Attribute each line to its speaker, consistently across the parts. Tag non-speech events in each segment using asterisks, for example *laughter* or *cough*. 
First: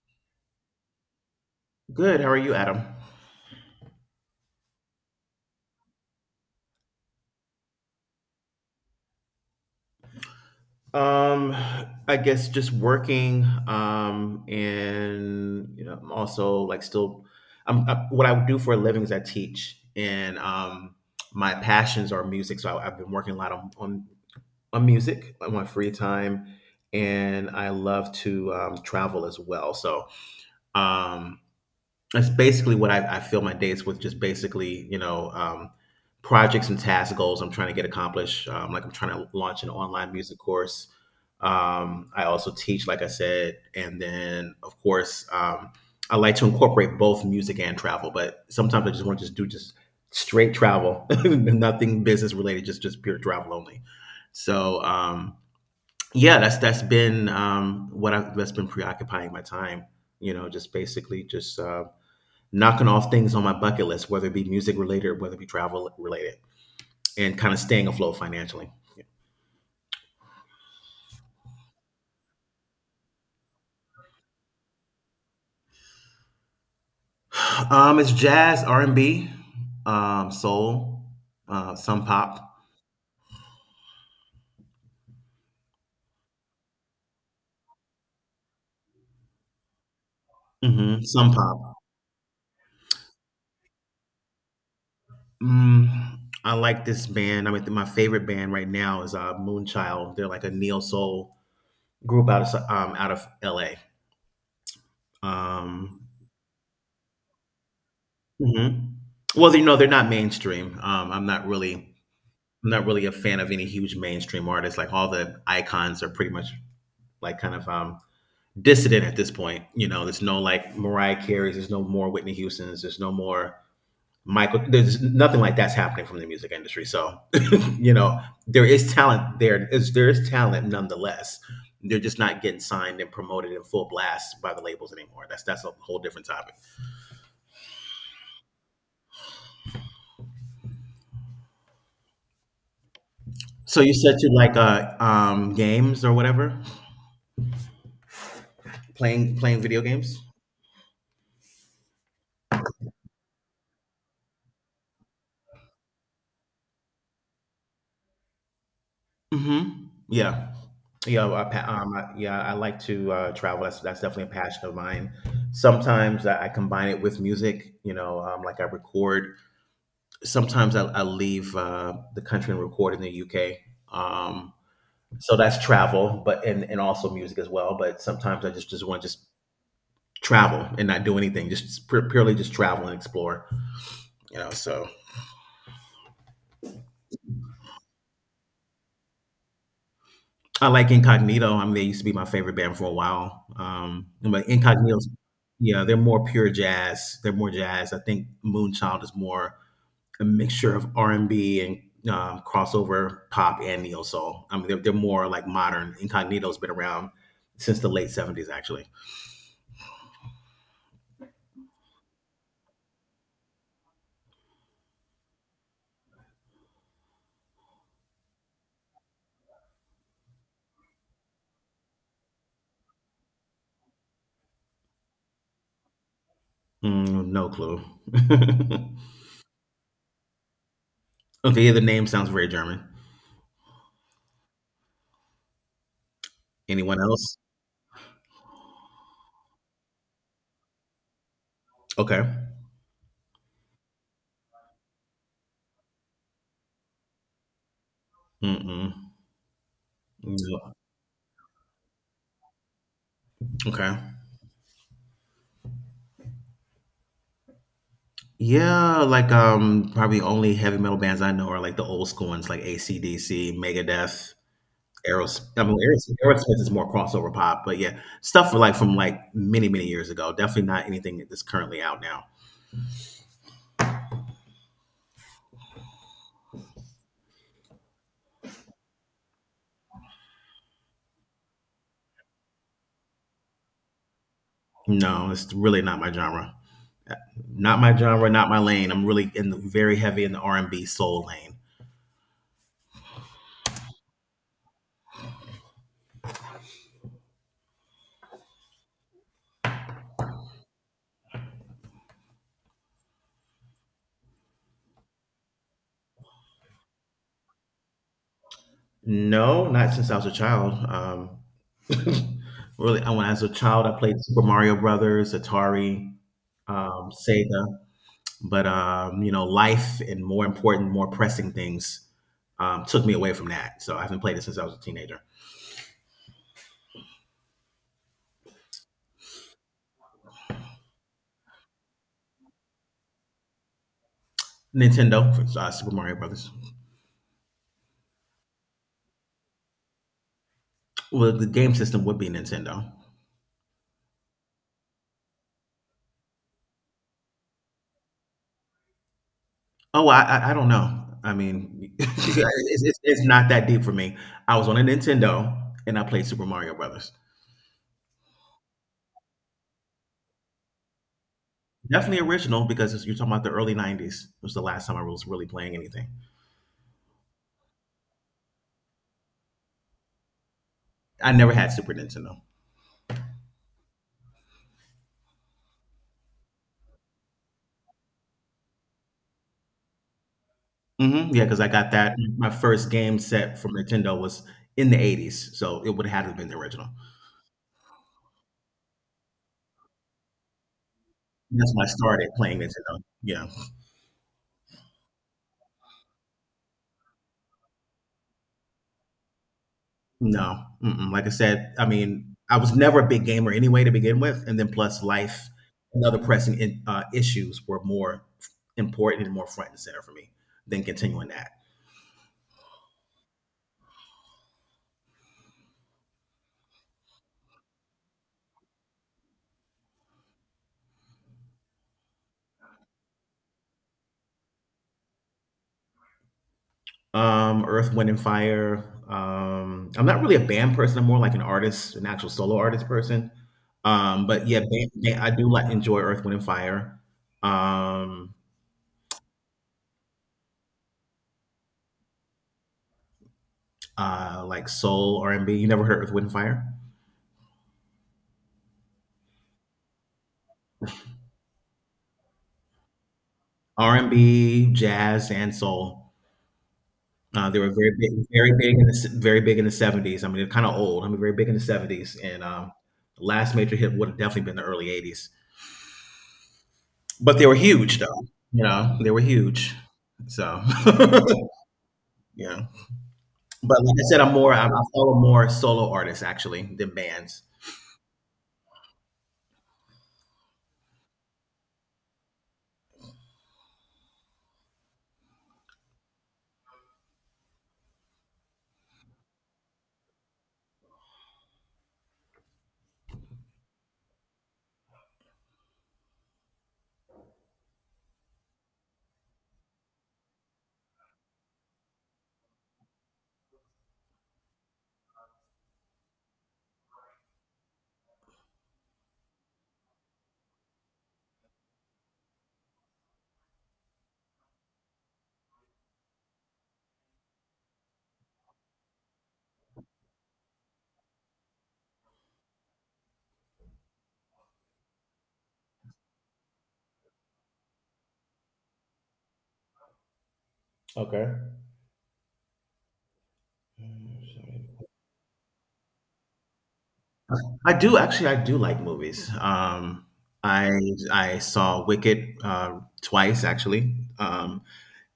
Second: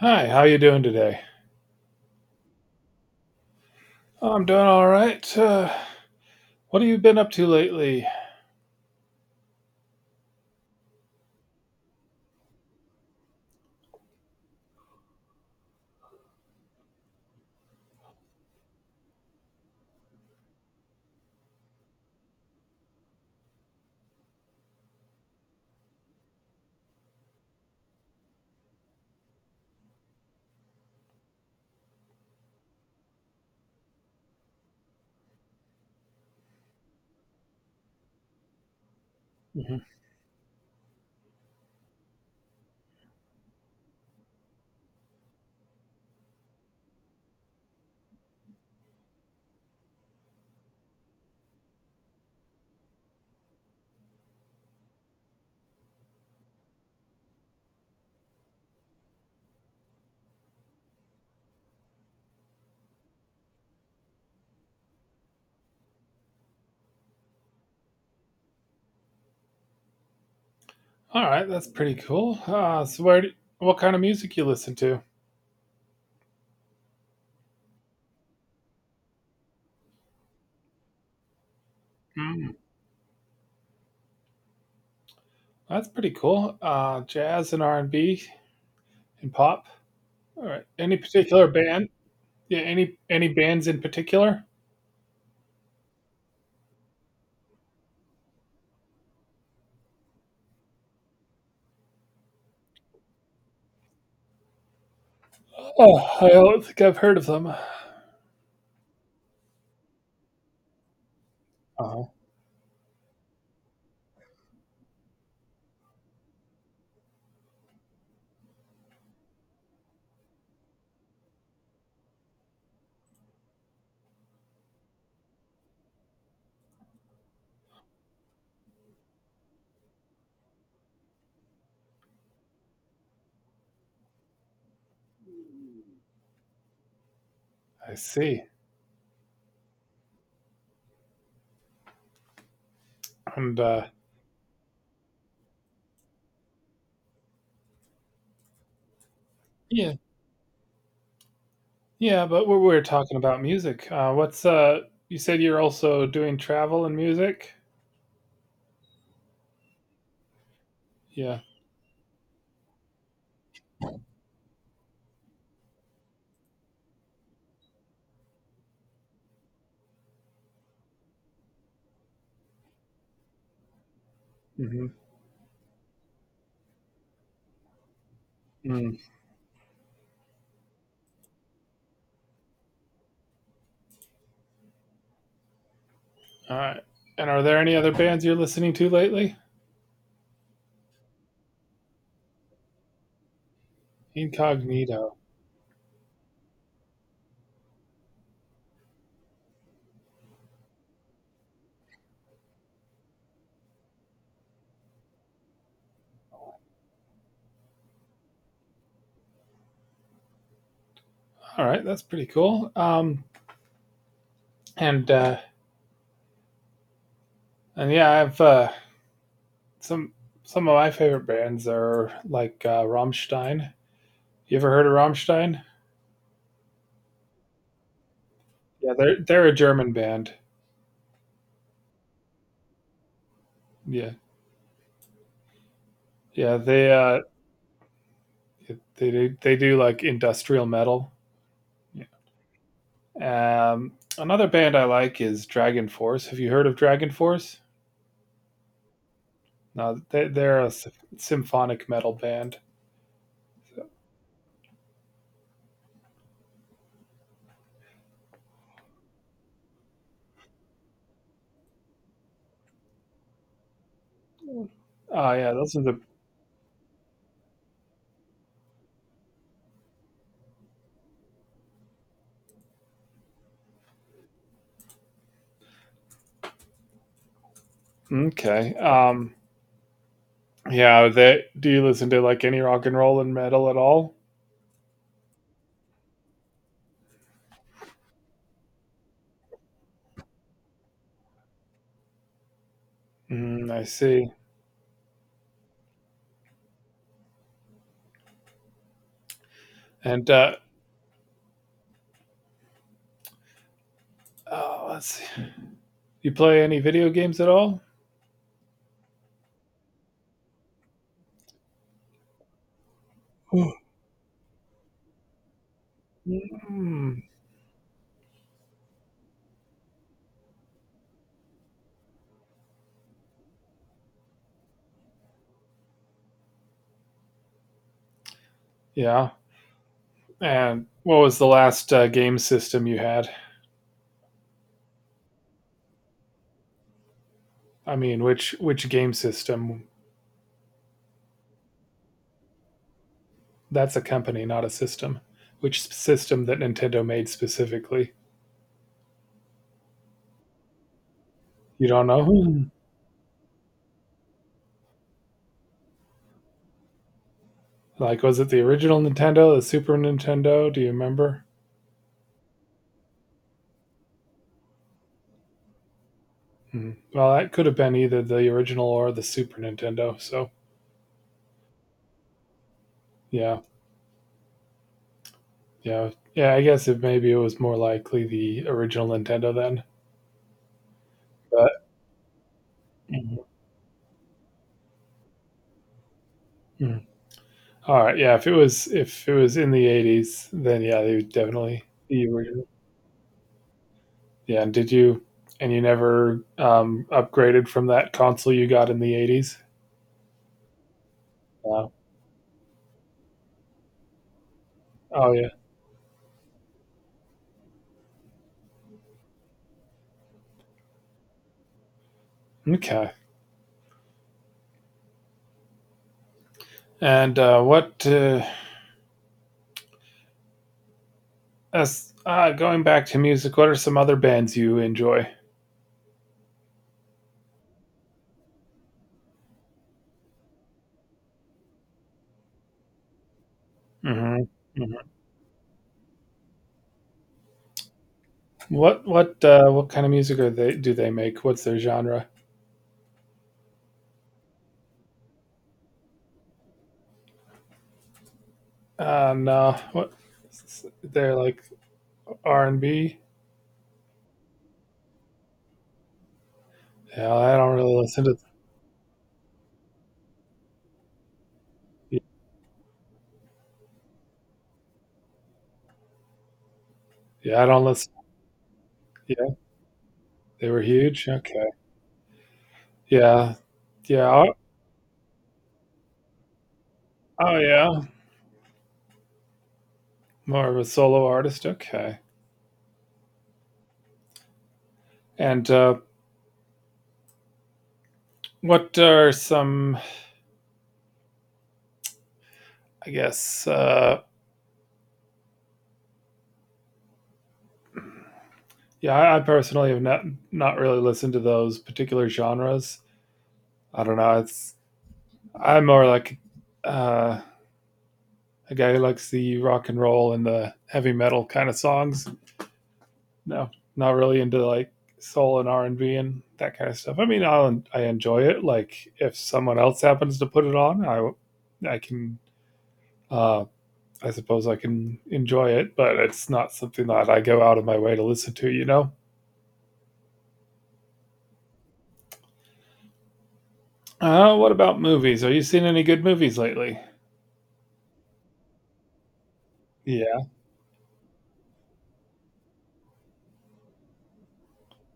Speaker 1: Hi, how you doing today?
Speaker 2: Good. How are you, Adam?
Speaker 1: Oh, I'm doing all right. What have you been up to lately?
Speaker 2: Um, I guess just working. I'm also like still, what I do for a living is I teach, and my passions are music. So I've been working a lot on music on my free time, and I love to travel as well. Um, That's basically what I fill my days with. Just basically, projects and task goals I'm trying to get accomplished. Like I'm trying to launch an
Speaker 1: Mhm.
Speaker 2: online music course. I also teach, like I said, and then of course I like to incorporate both music and travel. But sometimes I just want to just do just straight travel, *laughs* nothing business related, just pure travel only. So um, yeah, that's been that's been preoccupying my time. You know, just basically just knocking off things on my bucket list, whether it be music related, whether it be travel related, and kind of staying afloat financially.
Speaker 1: All right, that's pretty cool. So, what kind of music you listen to?
Speaker 2: Yeah. It's jazz, R and B, soul, some pop,
Speaker 1: Mm, that's pretty cool. Jazz and R and B and pop. All right. Any
Speaker 2: some
Speaker 1: particular
Speaker 2: pop.
Speaker 1: band? Yeah. Any bands in particular?
Speaker 2: Mm, I like this band. I mean, my favorite band right now is Moonchild. They're like a neo soul group out of L.A. Um,
Speaker 1: Oh, I don't think I've heard of them.
Speaker 2: mhm. Well, you know, they're not mainstream.
Speaker 1: Oh,
Speaker 2: I'm not really a fan of any huge mainstream artists. Like all the icons are pretty much like kind of dissident at this point. You know, there's no like Mariah Carey's, there's no more Whitney Houston's, there's no more Michael. There's nothing like that's happening from the music industry. So, *laughs* you know, there is talent there. Is there is talent nonetheless. They're just not getting signed and promoted in full blast by the labels anymore. That's a whole different topic.
Speaker 1: I see. And
Speaker 2: So
Speaker 1: uh,
Speaker 2: you said you like games or whatever, playing video
Speaker 1: yeah,
Speaker 2: games.
Speaker 1: yeah. But we're talking about music. What's? You said you're also doing travel and music.
Speaker 2: Mhm. Yeah. Yeah,
Speaker 1: Yeah.
Speaker 2: I pa I yeah, I like to, travel. That's definitely a passion of mine. Sometimes I combine it with music, you know, like I record. Sometimes I leave, the country and record in the UK. Um,
Speaker 1: Hmm.
Speaker 2: so that's travel, but and also music as well, but sometimes I just wanna just travel and not do anything, just purely just travel and explore, you know, so
Speaker 1: All right. And are there any other bands you're listening to lately?
Speaker 2: I like Incognito. I mean, they used to be my favorite band for a while. But Incognito's,
Speaker 1: Incognito.
Speaker 2: yeah, they're more pure jazz. They're more jazz. I think Moonchild is more a mixture of R and B and crossover pop and neo soul. I mean, they're more like modern. Incognito's been around since the late 70s, actually.
Speaker 1: All right, that's pretty cool. And uh, and yeah, I've some some of my favorite bands are like Rammstein. You ever heard of Rammstein?
Speaker 2: No clue. *laughs*
Speaker 1: Yeah, they're a German band.
Speaker 2: Okay, yeah, the name sounds very German.
Speaker 1: Yeah, yeah,
Speaker 2: Anyone else?
Speaker 1: they do like industrial metal.
Speaker 2: Okay.
Speaker 1: Yeah. Another band I like is Dragon Force. Have you heard of Dragon Force?
Speaker 2: Mm-mm.
Speaker 1: No, they're a
Speaker 2: No.
Speaker 1: symphonic metal band. So,
Speaker 2: Okay. Yeah, like probably only heavy metal bands I know are like the old school ones, like AC/DC, Megadeth,
Speaker 1: oh yeah, those are the
Speaker 2: Aerosmith is more crossover pop, but yeah, stuff for like from like many years ago. Definitely not anything that's currently out now.
Speaker 1: okay. Yeah, that do you listen to like any rock and roll and metal at all?
Speaker 2: No, it's really not my genre. Not my genre. Not my lane. I'm really in the very heavy in the R and B soul lane.
Speaker 1: I see. And Oh, let's see. You play any video games at all?
Speaker 2: No, not since I was a child. *laughs* Really, I when I was a
Speaker 1: Ooh.
Speaker 2: child, I played Super Mario Brothers, Atari,
Speaker 1: Mm,
Speaker 2: Sega. But you know, life and more important, more pressing things took me away from that. So I haven't played it since I was a teenager.
Speaker 1: yeah. And what was the last game system you had?
Speaker 2: Nintendo, for, Super Mario Brothers.
Speaker 1: I mean, which game system?
Speaker 2: Well, the game system would be Nintendo.
Speaker 1: That's a company, not a system. Which system that Nintendo made specifically?
Speaker 2: Oh, I don't know. I
Speaker 1: You
Speaker 2: mean, *laughs*
Speaker 1: don't know? Hmm.
Speaker 2: it's not that deep for me. I was on a Nintendo and I played Super Mario Brothers.
Speaker 1: Like, was it the original Nintendo, the Super Nintendo? Do you remember?
Speaker 2: Definitely original because it's- you're talking about the early '90s. It was the last time I was really playing anything.
Speaker 1: Mhm. Well, that could have been either the original or the Super Nintendo. So,
Speaker 2: I never had Super Nintendo.
Speaker 1: yeah, yeah, yeah. I guess it maybe it was more likely the original Nintendo then.
Speaker 2: Mhm, because I
Speaker 1: But.
Speaker 2: got that my first game set from Nintendo was in the '80s, so it would have to been the original.
Speaker 1: Mhm. All right, yeah. If it was in the 80s, then yeah, they would
Speaker 2: That's
Speaker 1: definitely
Speaker 2: when I
Speaker 1: the
Speaker 2: started playing
Speaker 1: original.
Speaker 2: Nintendo. Yeah.
Speaker 1: Yeah, and you never upgraded from that console you got in the 80s?
Speaker 2: No, mm-mm, like I said, I
Speaker 1: No.
Speaker 2: mean, I was never a big gamer anyway to begin with, and then plus
Speaker 1: Oh
Speaker 2: life
Speaker 1: yeah.
Speaker 2: and other pressing in issues were more important and more front and center for me than continuing that.
Speaker 1: Okay. And what? As Going back to music, what are some other bands you enjoy?
Speaker 2: Earth, Wind, and Fire. I'm not really a band person. I'm more like an artist, an actual solo artist person. Um,
Speaker 1: Hmm.
Speaker 2: but yeah, band, band- I do like enjoy Earth, Wind, and Fire. Um,
Speaker 1: What kind of music are they do they make? What's their genre?
Speaker 2: like soul R and B. You never heard Earth, Wind, and Fire?
Speaker 1: No, what they're like R and B.
Speaker 2: R and B, jazz, and soul.
Speaker 1: Yeah, I
Speaker 2: They were
Speaker 1: don't really listen to.
Speaker 2: very big in very big in the 70s. I mean, they're kind of old. I mean, very big in the 70s, and the last major hit would have definitely been the early 80s. But they were
Speaker 1: Yeah, I don't
Speaker 2: huge,
Speaker 1: listen.
Speaker 2: though. You know, they were
Speaker 1: Yeah,
Speaker 2: huge. So,
Speaker 1: they were huge. Okay.
Speaker 2: *laughs* yeah.
Speaker 1: Yeah,
Speaker 2: But like I said,
Speaker 1: yeah.
Speaker 2: I'm more
Speaker 1: Oh,
Speaker 2: I follow more solo artists actually than bands.
Speaker 1: oh, yeah. More of a solo artist. Okay. And What are some? I guess. Yeah, I personally have not really listened to those particular genres. I don't know. It's. I'm more like. Uh, a guy who likes the rock and roll and the heavy metal kind of songs. No, not really into like soul and R and B and that kind of stuff. I mean, I enjoy it. Like if someone else happens to put it on, I can uh, I suppose I can enjoy it, but it's not something that I go out of my way to listen to. You know.
Speaker 2: Okay.
Speaker 1: What about movies? Are you seeing any good movies lately?
Speaker 2: I do actually. I do like movies.
Speaker 1: Yeah.
Speaker 2: I I saw Wicked twice actually,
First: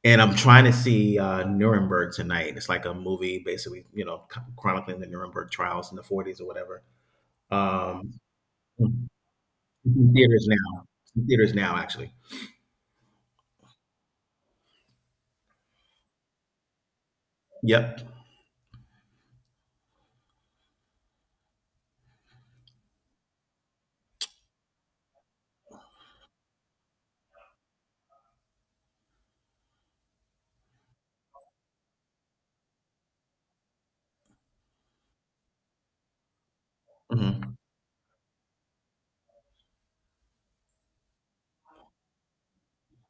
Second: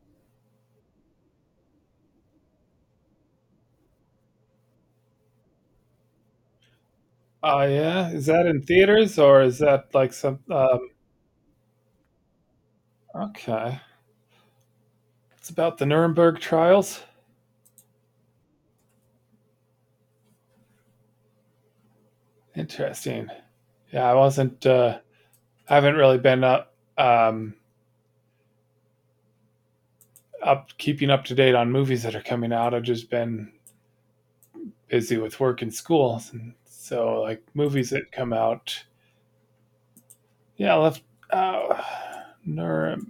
Speaker 2: and I'm trying to see Nuremberg tonight. It's like a movie, basically, you know, chronicling the Nuremberg trials in the 40s or whatever.
Speaker 1: Oh, yeah.
Speaker 2: Um,
Speaker 1: Is that in
Speaker 2: it's
Speaker 1: theaters or is that like
Speaker 2: in
Speaker 1: some?
Speaker 2: theaters now. It's in theaters now, actually.
Speaker 1: Okay. It's about the Nuremberg trials.
Speaker 2: Yep.
Speaker 1: Interesting. Yeah, I wasn't. I haven't really been up, up keeping up to date on movies that are coming out. I've just been busy with work and school, and so like
Speaker 2: Mm-hmm.
Speaker 1: movies that come out. Yeah, I left uh, Nuremberg.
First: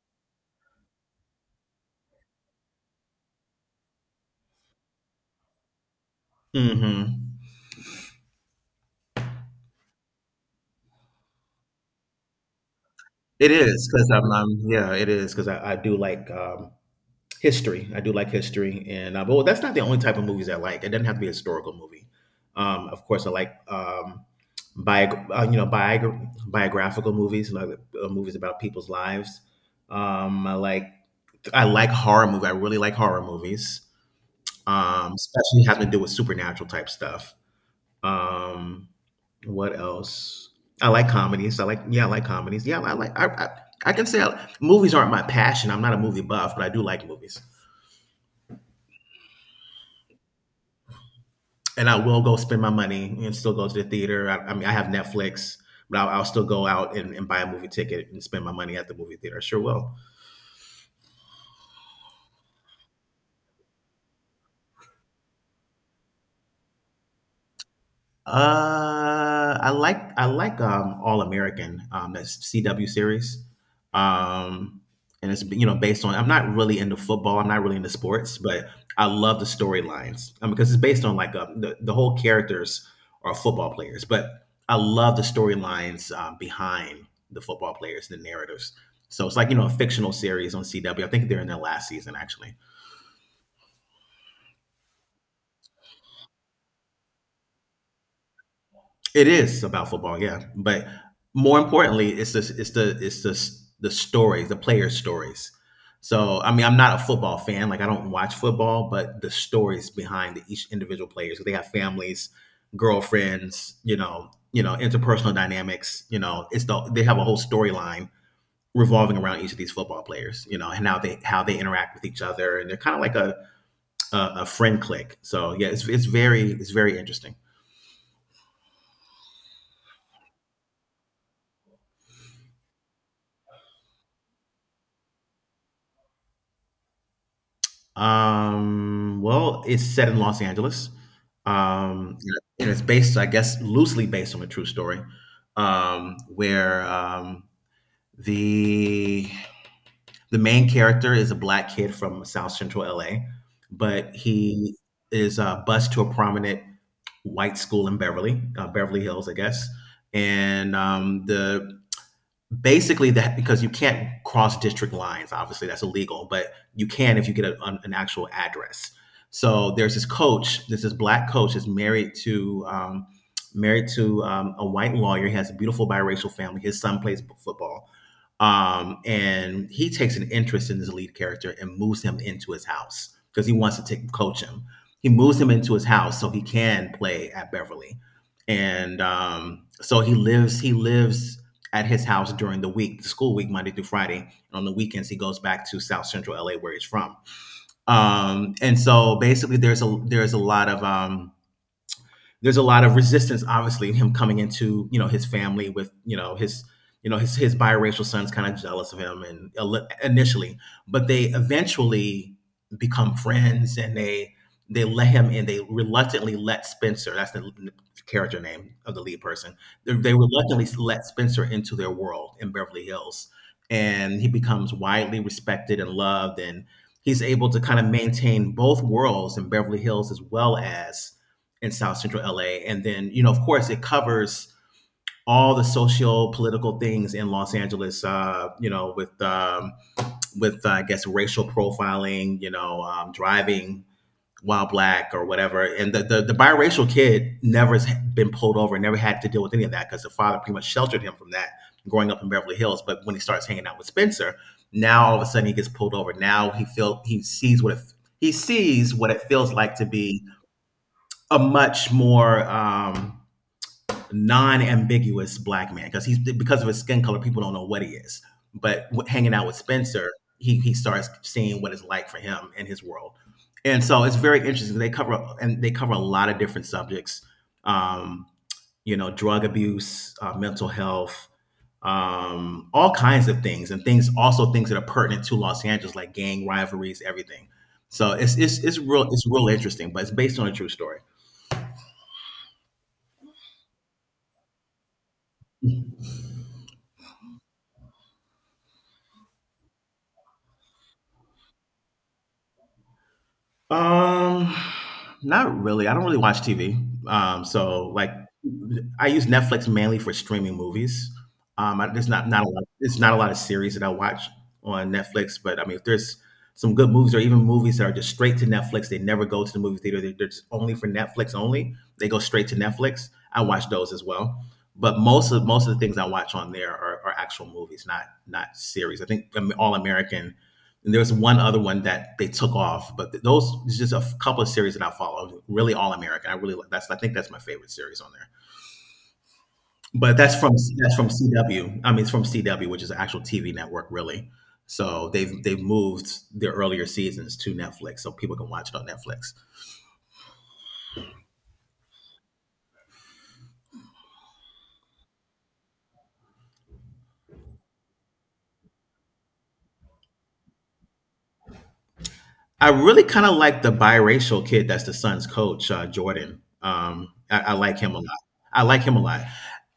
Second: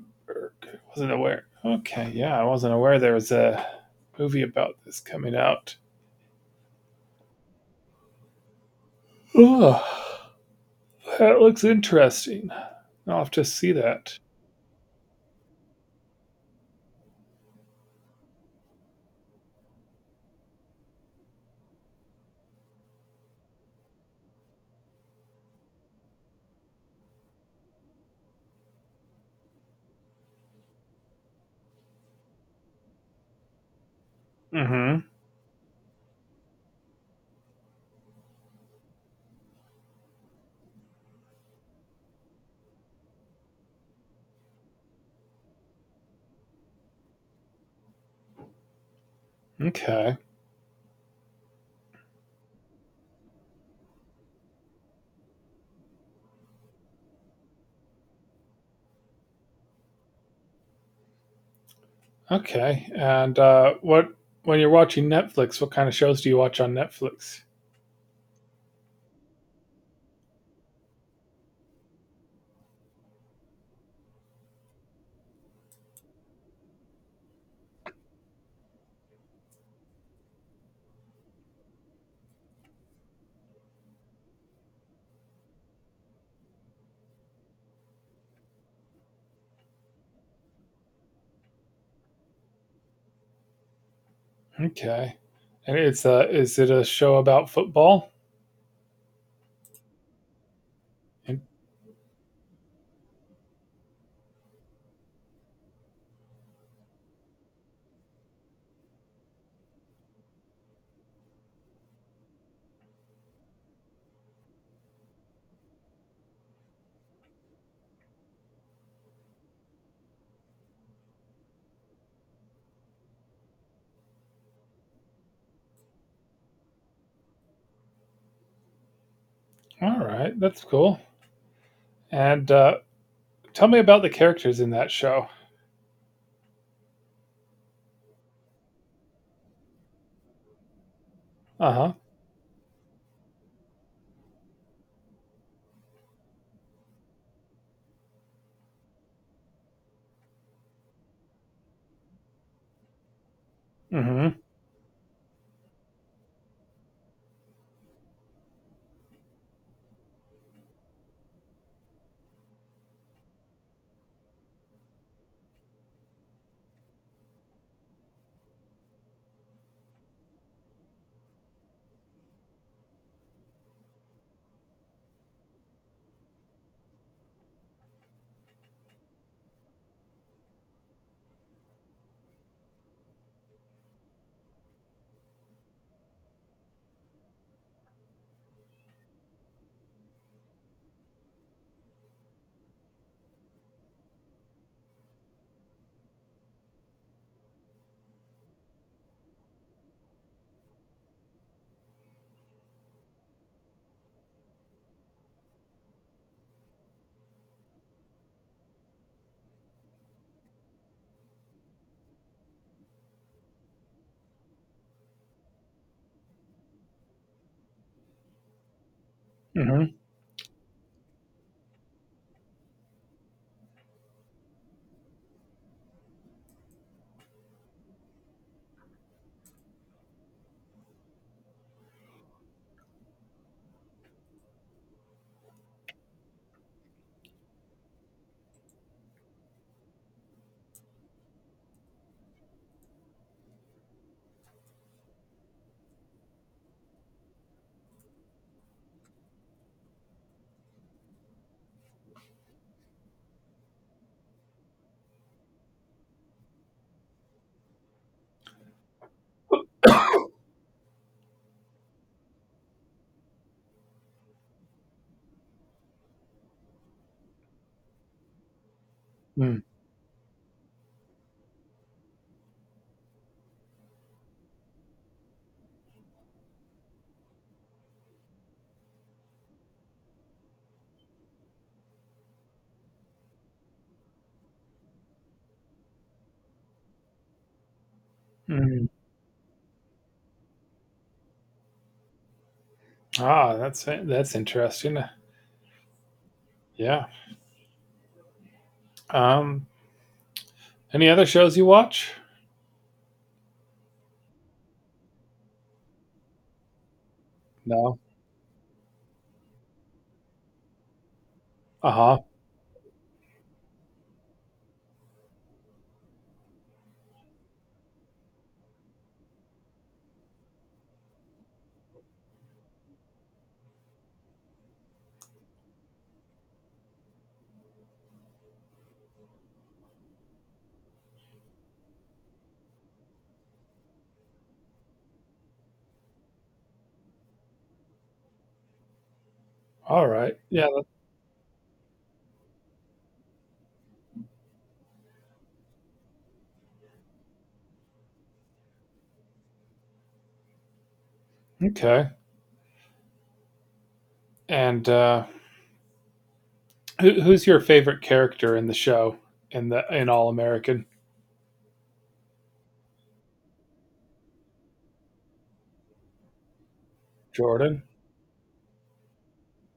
Speaker 1: I wasn't aware. Okay, yeah, I wasn't aware there was a movie about this coming out.
Speaker 2: Mm-hmm.
Speaker 1: Oh, that looks interesting. I'll have to
Speaker 2: It
Speaker 1: see
Speaker 2: is because
Speaker 1: that.
Speaker 2: I'm, I'm. Yeah, it is because I do like history. I do like history, and but that's not the only type of movies I like. It doesn't have to be a historical movie. Of course, I like you know biographical movies, like movies about people's lives. Um, I like I like horror movies. I really like horror movies,
Speaker 1: Mm-hmm.
Speaker 2: especially having to do with supernatural type stuff. Um, what else? I like comedies. I like comedies. Yeah, I can say movies aren't my passion. I'm not a movie buff, but I do like movies.
Speaker 1: Okay.
Speaker 2: And I will go spend my money and still go to the theater. I mean, I have Netflix, but I'll still go out and buy a movie ticket and spend my money at the movie theater. I sure will.
Speaker 1: Okay. And what when you're watching Netflix, what kind of shows do you watch on Netflix?
Speaker 2: I like All American, that's CW series, um, and it's you know based on I'm not really into football, I'm not really into sports, but I love the storylines because it's based on like the whole characters are football players, but I love the storylines behind the football players, the narratives, so it's like you know a fictional series on CW. I think they're in their last season actually.
Speaker 1: Okay. And it's a is it a show about football?
Speaker 2: It is about football, yeah. But
Speaker 1: And.
Speaker 2: more importantly, it's the stories, the players' stories. So, I mean, I'm not a football fan. Like, I don't watch football, but the stories behind the, each individual players. They have families, girlfriends, you know, interpersonal dynamics. You know, it's they have a whole storyline revolving around each of these football players. You know, and how they interact with each other, and they're kind of like a friend clique. So, yeah, it's very it's very interesting.
Speaker 1: All right, that's cool. And Tell me about the characters in that show.
Speaker 2: Well, it's set in Los Angeles.
Speaker 1: Uh huh.
Speaker 2: Um, and it's based, I guess, loosely based on a true story, where the the main character is a black kid from South Central LA, but
Speaker 1: Mm-hmm.
Speaker 2: he is bused to a prominent white school in Beverly Hills, I guess. And the basically that because you can't cross district lines obviously that's illegal but you can if you get an, actual address, so there's this coach. This is black coach is married to a white lawyer. He has a beautiful biracial family. His son plays football, and he takes an interest in this lead character and moves him into his house because he wants to coach him. He moves him into his house so he can play at Beverly. And so he lives at his house during the week, the school week, Monday through Friday. And on the weekends, he goes back to South Central LA, where he's from. And so basically, there's a lot of there's a lot of resistance, obviously, in him coming into you know his family with you know his biracial son's kind of jealous of him and initially, but they eventually become friends and they let him in. They reluctantly let Spencer. That's the character name of the lead person.
Speaker 1: Mm-hmm.
Speaker 2: They reluctantly let Spencer into their world in Beverly Hills, and he becomes widely respected and loved and. He's able to kind of maintain both worlds in Beverly Hills as well as in South Central LA. And then, you know, of course, it covers all the social political things in Los Angeles, you know, with with I guess racial profiling, you know, driving while black or whatever. And the biracial kid never has been pulled over, never had to deal with any of that because the father pretty much sheltered him from that growing up in Beverly Hills. But when he starts hanging out with Spencer, now all of a sudden he gets pulled over. Now he feel he sees what it, he sees what it feels like to be a much more non-ambiguous black man because he's because of his skin color people don't know what he is but hanging out with
Speaker 1: Mm.
Speaker 2: Spencer, he starts seeing what it's like for him in his world. And so it's very interesting. They cover a lot of different subjects, um, you know, drug abuse, mental health, all kinds of things, and things that are pertinent to Los Angeles, like gang rivalries, everything. So
Speaker 1: Mm.
Speaker 2: it's real interesting, but it's based on a true story.
Speaker 1: Ah, that's interesting. Yeah. Um. Any other shows you watch?
Speaker 2: um Not really. I don't really watch TV. Um, so
Speaker 1: No.
Speaker 2: like, I use Netflix mainly for streaming movies.
Speaker 1: Uh
Speaker 2: There's
Speaker 1: huh.
Speaker 2: not a lot. There's not a lot of series that I watch on Netflix. But I mean, if there's some good movies, or even movies that are just straight to Netflix, they never go to the movie theater. They're just only for Netflix only. They go straight to Netflix. I watch those as well. But most of the things I watch on there are actual movies, not not series. I think All American, and there was one other one that they took off, but those it's just a couple of series that I followed. Really, All American. I really like that's. I think that's my favorite series on there.
Speaker 1: All
Speaker 2: But
Speaker 1: right. Yeah. That.
Speaker 2: that's from CW. I mean, it's from CW, which is an actual TV network, really. So they've moved their earlier seasons to Netflix, so people can watch it on Netflix.
Speaker 1: Okay. And Who's your favorite character in the show in All American?
Speaker 2: I really kind of like the biracial kid that's the Suns' coach, Jordan. I like
Speaker 1: Jordan.
Speaker 2: him a lot. I like him a lot.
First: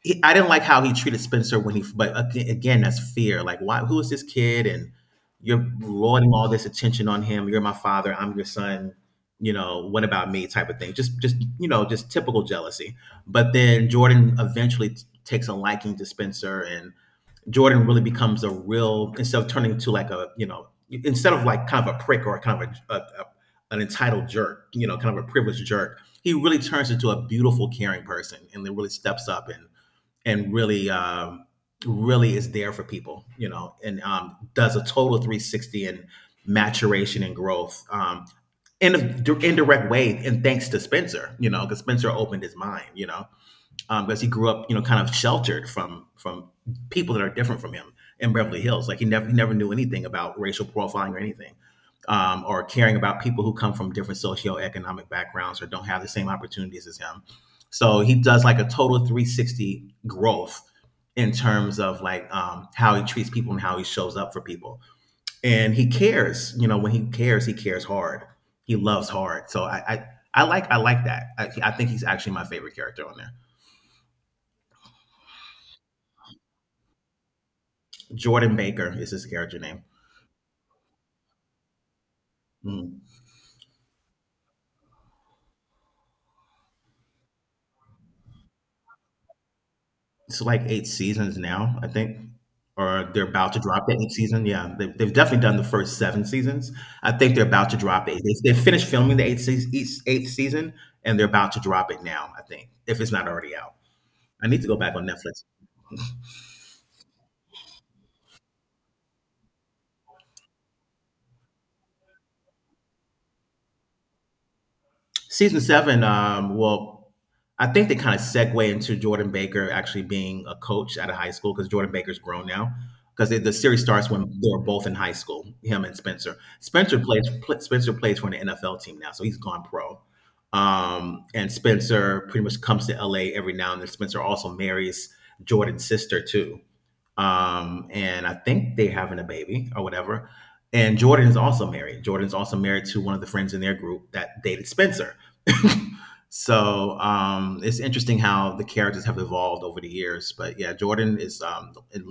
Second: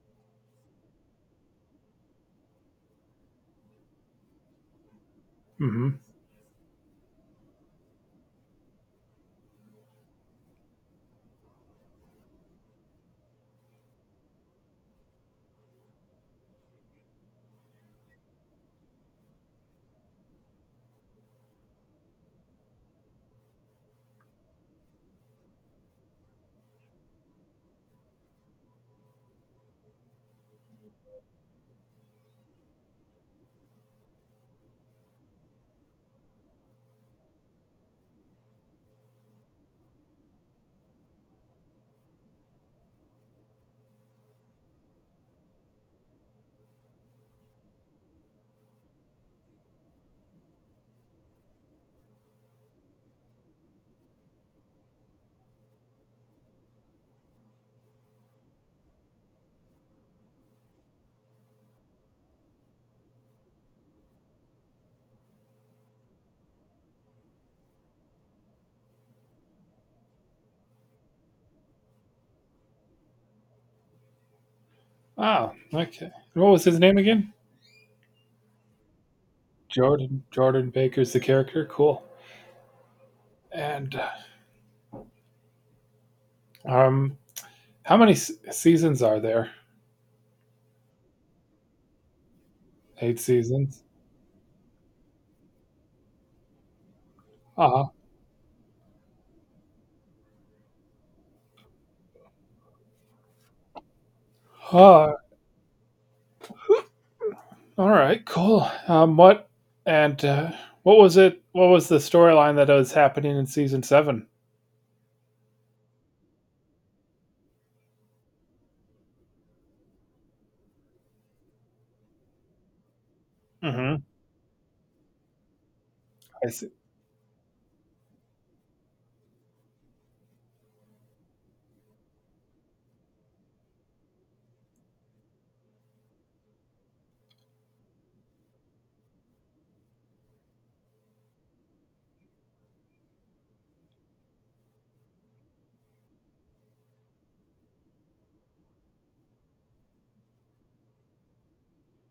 Speaker 2: I didn't like how he treated Spencer when he, but again, that's fear. Like, why? Who is this kid? And you're
Speaker 1: Mm-hmm.
Speaker 2: lording all this attention on him. You're my father. I'm your son. You know, what about me? Type of thing. Just you know, just typical jealousy. But then Jordan eventually takes a liking to Spencer, and Jordan really becomes a real, instead of turning to like a, you know, instead of like kind of a prick, or kind of a an entitled jerk, you know, kind of a privileged jerk. He really turns into a beautiful, caring person, and then really steps up and really really is there for people, you know, and does a total 360 and maturation and growth, in an indirect way, and thanks to Spencer, you know, because Spencer opened his mind, you know, because he grew up, you know, kind of sheltered from people that are different from him in Beverly Hills. Like he never knew anything about racial profiling or anything, or caring about people who come from different socioeconomic backgrounds or don't have the same opportunities as him. So he does like a total 360 growth in terms of like, how he treats people and how he shows up for people. And he cares, you know, when he cares hard. He loves hard. So I I like that. I think he's actually my favorite character on there.
Speaker 1: Oh, okay. What was his name again?
Speaker 2: Jordan Baker is his character name.
Speaker 1: Jordan. Jordan Baker's the character. Cool.
Speaker 2: Mm.
Speaker 1: And um, how many seasons are there?
Speaker 2: It's like eight seasons now, I think, or
Speaker 1: Eight
Speaker 2: they're about to
Speaker 1: seasons.
Speaker 2: drop the eighth season. Yeah, they've definitely done the first seven seasons. I think they're about to
Speaker 1: Uh-huh.
Speaker 2: drop it. They finished filming the eighth season, and they're about to drop it now. I think if it's not already out, I need to go back on
Speaker 1: Uh,
Speaker 2: Netflix.
Speaker 1: all right. Cool. What and what was it? What was the storyline that was happening in season 7?
Speaker 2: Season seven, well, I think they kind of segue into Jordan Baker actually being a coach at a high school because Jordan Baker's grown now. Because the series
Speaker 1: Mm-hmm.
Speaker 2: starts when they're both in high school, him and Spencer.
Speaker 1: I see.
Speaker 2: Spencer plays for an NFL team now, so he's gone pro. And Spencer pretty much comes to LA every now and then. Spencer also marries Jordan's sister too, and I think they're having a baby or whatever. And Jordan is also married. Jordan's also married to one of the friends in their group that dated Spencer. So it's interesting how the characters have evolved over the years. But yeah, Jordan is, in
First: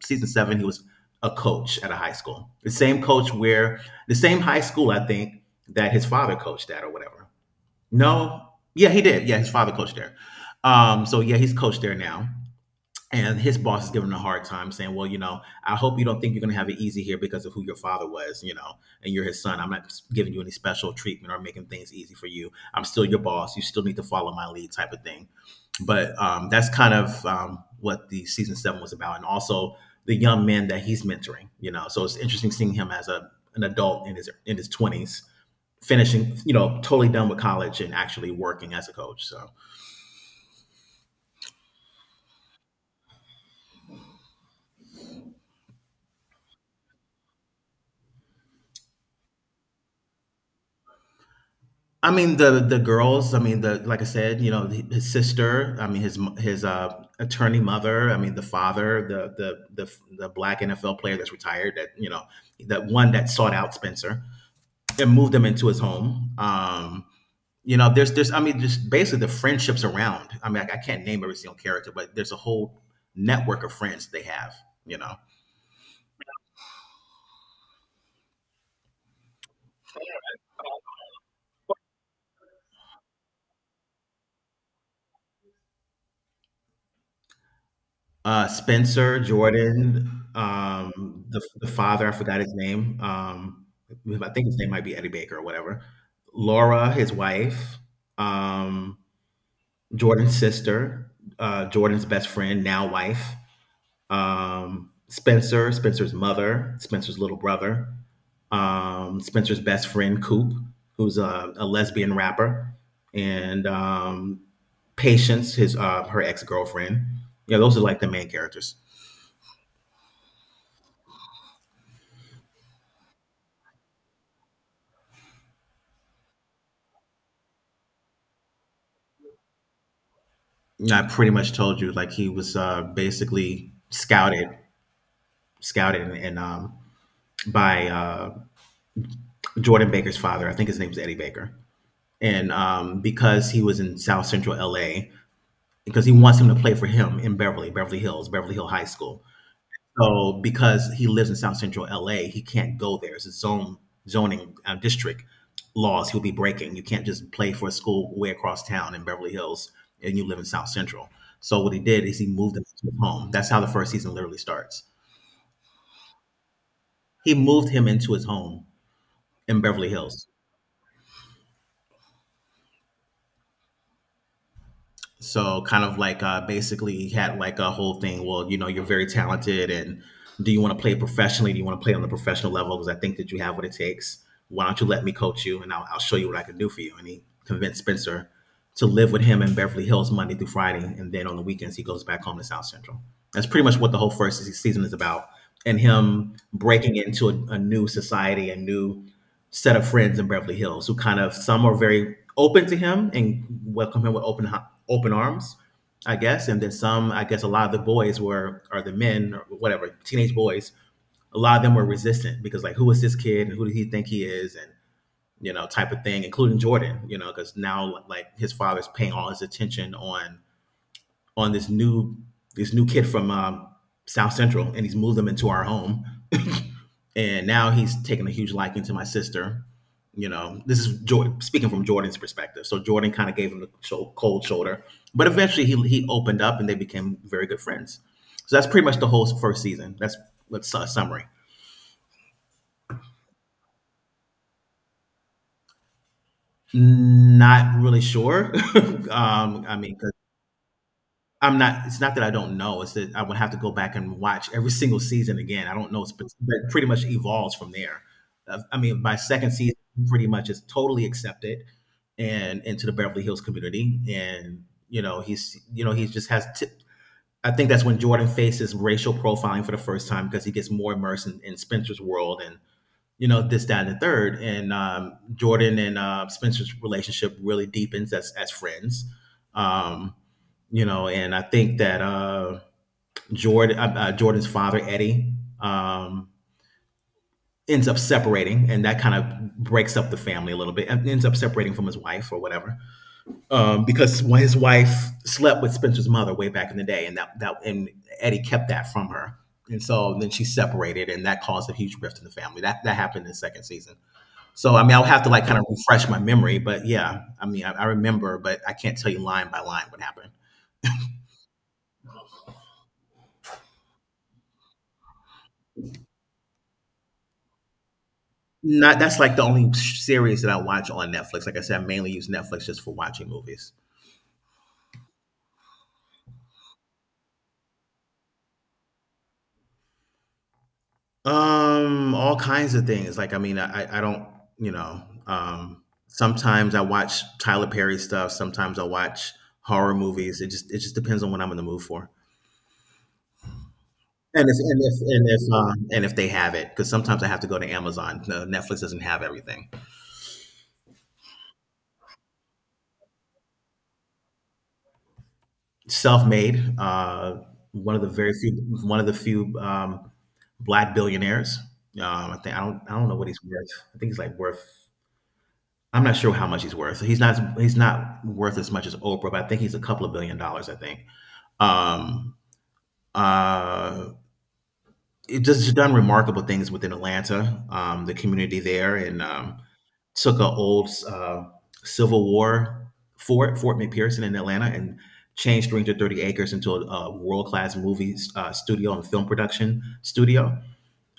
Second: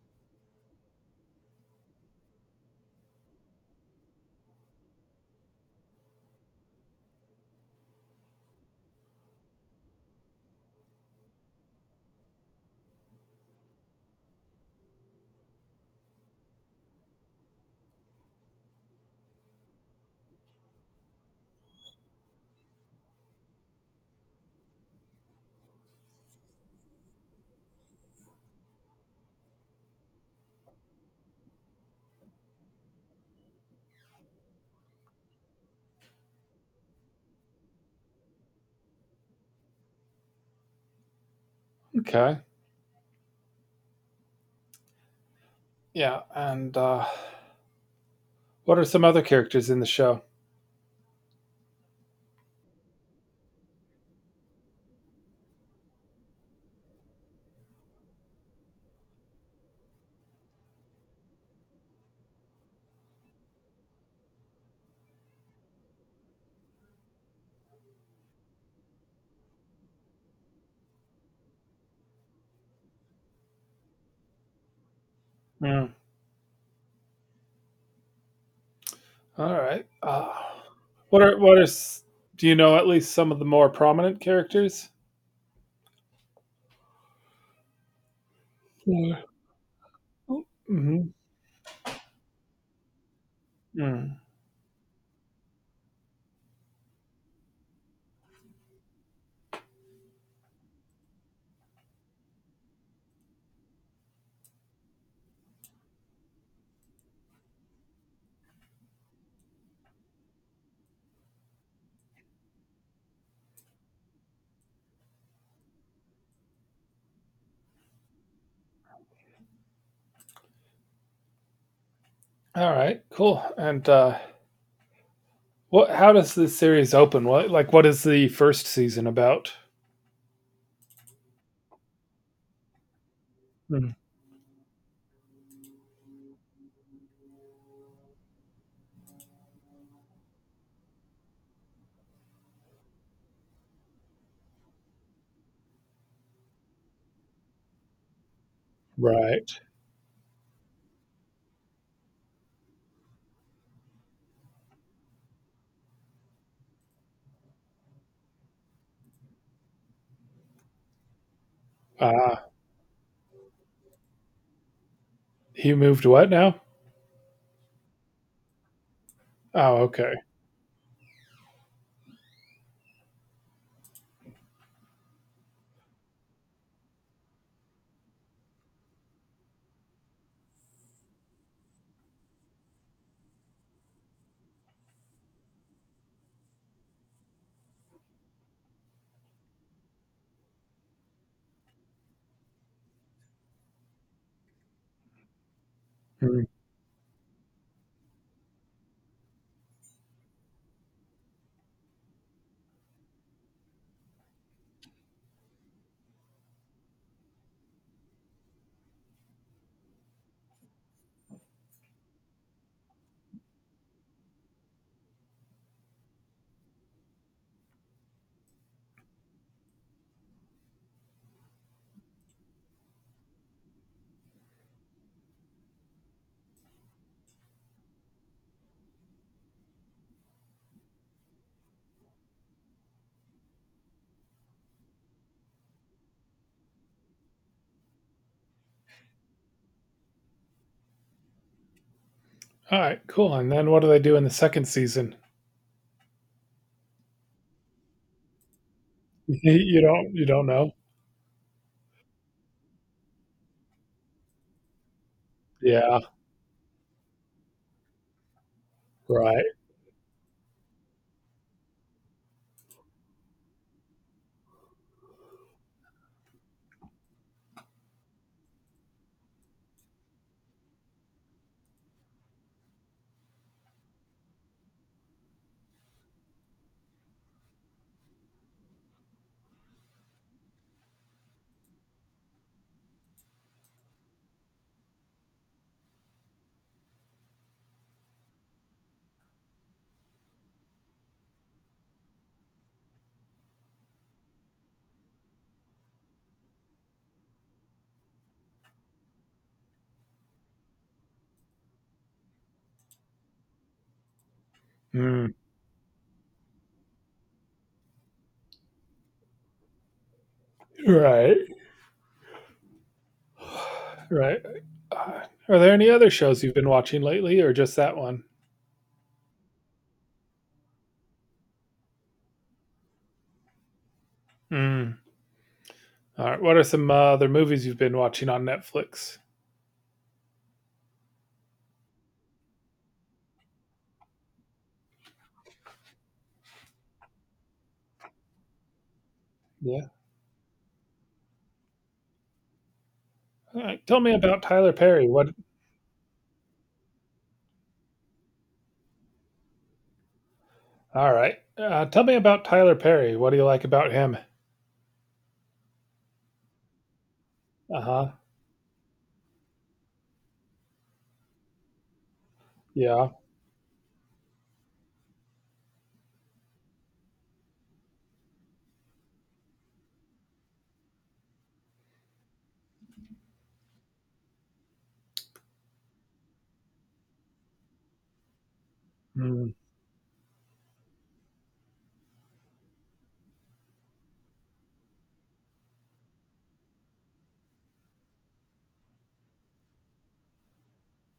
Speaker 2: season seven, he was a coach at a high school, the same high school, I think, that his father coached at or whatever. No, yeah, he did. Yeah, his father coached there. So yeah, he's coached there now. And his boss is giving him a hard time, saying, "Well, you know, I hope you don't think you're going to have it easy here because of who your father was, you know, and you're his son. I'm not giving you any special treatment or making things easy for you. I'm still your boss. You still need to follow my lead, type of thing." But that's kind of what the season seven was about, and also the young men that he's mentoring, you know. So it's interesting seeing him as a an adult in his twenties, finishing, you know, totally done with college and actually working as a coach. So
Speaker 1: Okay. Yeah. And What are some other characters in the show?
Speaker 2: I mean the girls. I mean the like I said, you know, his sister. I mean his attorney mother. I mean the father, the black NFL player that's retired. That, you know, that one that sought out Spencer and moved him into his home. You know, there's, I mean, just basically the friendships around. I mean I can't name every single character, but there's a whole network of friends they have. You know,
Speaker 1: Mm, all right. What are what are s- do you know at least some of the more prominent characters?
Speaker 2: Spencer,
Speaker 1: Yeah.
Speaker 2: Jordan,
Speaker 1: Mhm.
Speaker 2: the father, I forgot his name.
Speaker 1: Mm.
Speaker 2: I think his name might be Eddie Baker or whatever. Laura, his wife, um, Jordan's sister, Jordan's best friend, now wife. Spencer, Spencer's mother, Spencer's little brother, Spencer's best friend, Coop, who's a lesbian rapper, and Patience, his her ex girlfriend. Yeah, those are like the main characters.
Speaker 1: All right. Cool. And what? How does this series open? What is the first season about?
Speaker 2: I pretty much told you like he was basically
Speaker 1: Mm.
Speaker 2: scouted, scouted, and by Jordan Baker's father. I think his name is Eddie Baker, and because he was in South Central LA, because he wants him to play for him in Beverly Hills, Beverly Hill High School.
Speaker 1: Right.
Speaker 2: So because he lives in South Central LA, he can't go there. It's a zone zoning district laws he'll be breaking. You can't just play for a school way across town in Beverly Hills and you live in South Central. So what he did is he
Speaker 1: Ah,
Speaker 2: moved him to his home. That's how the first season literally starts.
Speaker 1: he moved what now?
Speaker 2: He moved him into his home in
Speaker 1: Oh,
Speaker 2: Beverly
Speaker 1: okay.
Speaker 2: Hills. So kind of like basically he had like a whole thing. Well, you know, you're very talented, and do you want to play professionally? Do you want to play on the professional level? Because I think that you have what it takes. Why don't you let me coach you, and I'll show you what I can do for you? And he convinced Spencer to live with him in Beverly Hills Monday through Friday, and then on the weekends he goes back home to South Central. That's pretty much what the whole first season is about, and him
Speaker 1: Mm.
Speaker 2: breaking into a new society, a new set of friends in Beverly Hills, who kind of, some are very open to him and welcome him with open arms, I guess. And then some, I guess, a lot of the boys were, or the men, or whatever, teenage boys. A lot of them were resistant because like, who is this kid and who does he think he is, and you know, type of thing, including Jordan, you know, because now like his father's paying all his attention on this new kid from South Central, and he's moved him into our home. *laughs* And now he's taken a huge liking to my sister. You know, this is Jordan, speaking from Jordan's perspective. So Jordan kind of gave him the cold shoulder, but eventually he opened up and they became very good friends. So that's pretty much the whole first season. That's a summary.
Speaker 1: All right. Cool. And then what do they do in the second season?
Speaker 2: Not really sure. *laughs*
Speaker 1: *laughs*
Speaker 2: I
Speaker 1: You
Speaker 2: mean, 'cause
Speaker 1: don't know?
Speaker 2: I'm not. It's not that I don't know. It's that I would have to go back and watch every single season again. I don't
Speaker 1: Yeah,
Speaker 2: know. It's but it pretty much evolves from there. I mean, my
Speaker 1: right.
Speaker 2: second season pretty much is totally accepted and into the Beverly Hills community, and you know he's you know he just has. I think that's when Jordan faces racial profiling for the first time because he gets more immersed in Spencer's world and you know, this, that, and the third. And Jordan and Spencer's relationship really deepens as friends. Um, you know, and I think that Jordan's father Eddie um, ends up separating, and that kind of breaks up the family a little bit. And ends up separating from his wife or whatever, because his wife slept with Spencer's mother way back in the day, and that that and Eddie kept that from her. And so then she separated, and that caused a huge rift in the family. That happened in the second season. So I mean, I'll have to
Speaker 1: Mm.
Speaker 2: like kind of refresh my memory, but yeah, I mean, I remember, but I can't tell you line by line what happened.
Speaker 1: Right. *sighs* Right. Uh, Are there any other shows you've been watching lately or just that one?
Speaker 2: Not that's like the only series that I watch on Netflix. Like I said, I mainly use Netflix just for watching movies.
Speaker 1: Mm. All right. What are some other movies you've been watching on Netflix?
Speaker 2: All kinds of things. Like I mean, I don't. Sometimes I watch Tyler Perry stuff. Sometimes I watch
Speaker 1: Yeah.
Speaker 2: horror movies. It just depends on what I'm in the mood for.
Speaker 1: All right. Tell me about
Speaker 2: And if
Speaker 1: Tyler
Speaker 2: and if
Speaker 1: Perry. What.
Speaker 2: and if and if they have it, because sometimes I have to go to Amazon. No, Netflix doesn't have everything.
Speaker 1: All right. Tell me about Tyler Perry. What do you like about him?
Speaker 2: Self-made. One of the
Speaker 1: Uh-huh.
Speaker 2: very few, one of the few black billionaires. I think I
Speaker 1: Yeah.
Speaker 2: don't know what he's worth. I think he's like worth. I'm not sure how much he's worth. He's not worth as much as Oprah, but I think he's a couple of billion dollars. I think. Um, uh, it just done remarkable things within Atlanta, the community there, and
Speaker 1: Mm.
Speaker 2: took an old Civil War fort, Fort McPherson in Atlanta, and changed 330 acres into a world class movie studio and film production studio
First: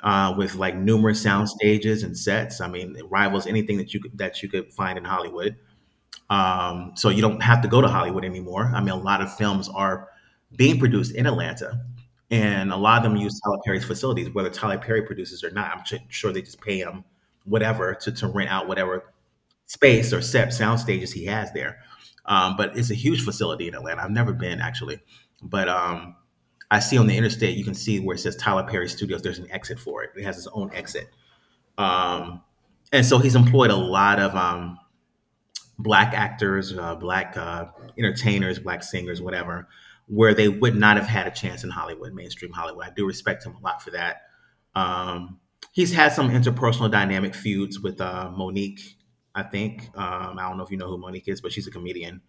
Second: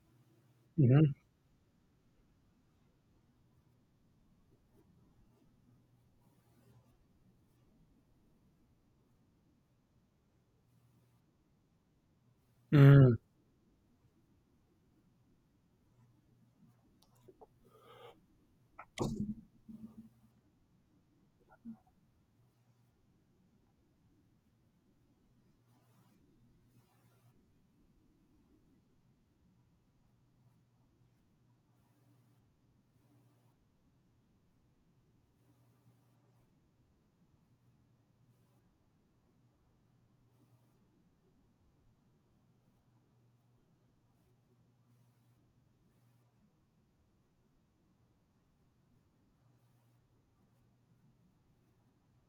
Speaker 2: with like
Speaker 1: Mm-hmm.
Speaker 2: numerous sound stages and sets. I mean, it rivals anything that that you could find in Hollywood. So you don't have to go to Hollywood anymore. I mean, a lot of films are being produced in Atlanta, and a lot of
Speaker 1: Mm.
Speaker 2: them use Tyler Perry's facilities, whether Tyler Perry produces or not. Sure they just pay him whatever to rent out whatever space or set sound stages he has there. But it's a huge facility in Atlanta. I've never been actually, but I see on the interstate you can see where it says Tyler Perry Studios. There's an exit for it. It has its own exit, um, and so he's employed a lot of black actors, black entertainers, black singers, whatever, where they would not have had a chance in Hollywood, mainstream Hollywood. I do respect him a lot for that. Um, he's had some interpersonal dynamic feuds with Monique, I think. I don't know if you know who Monique is, but she's a comedian.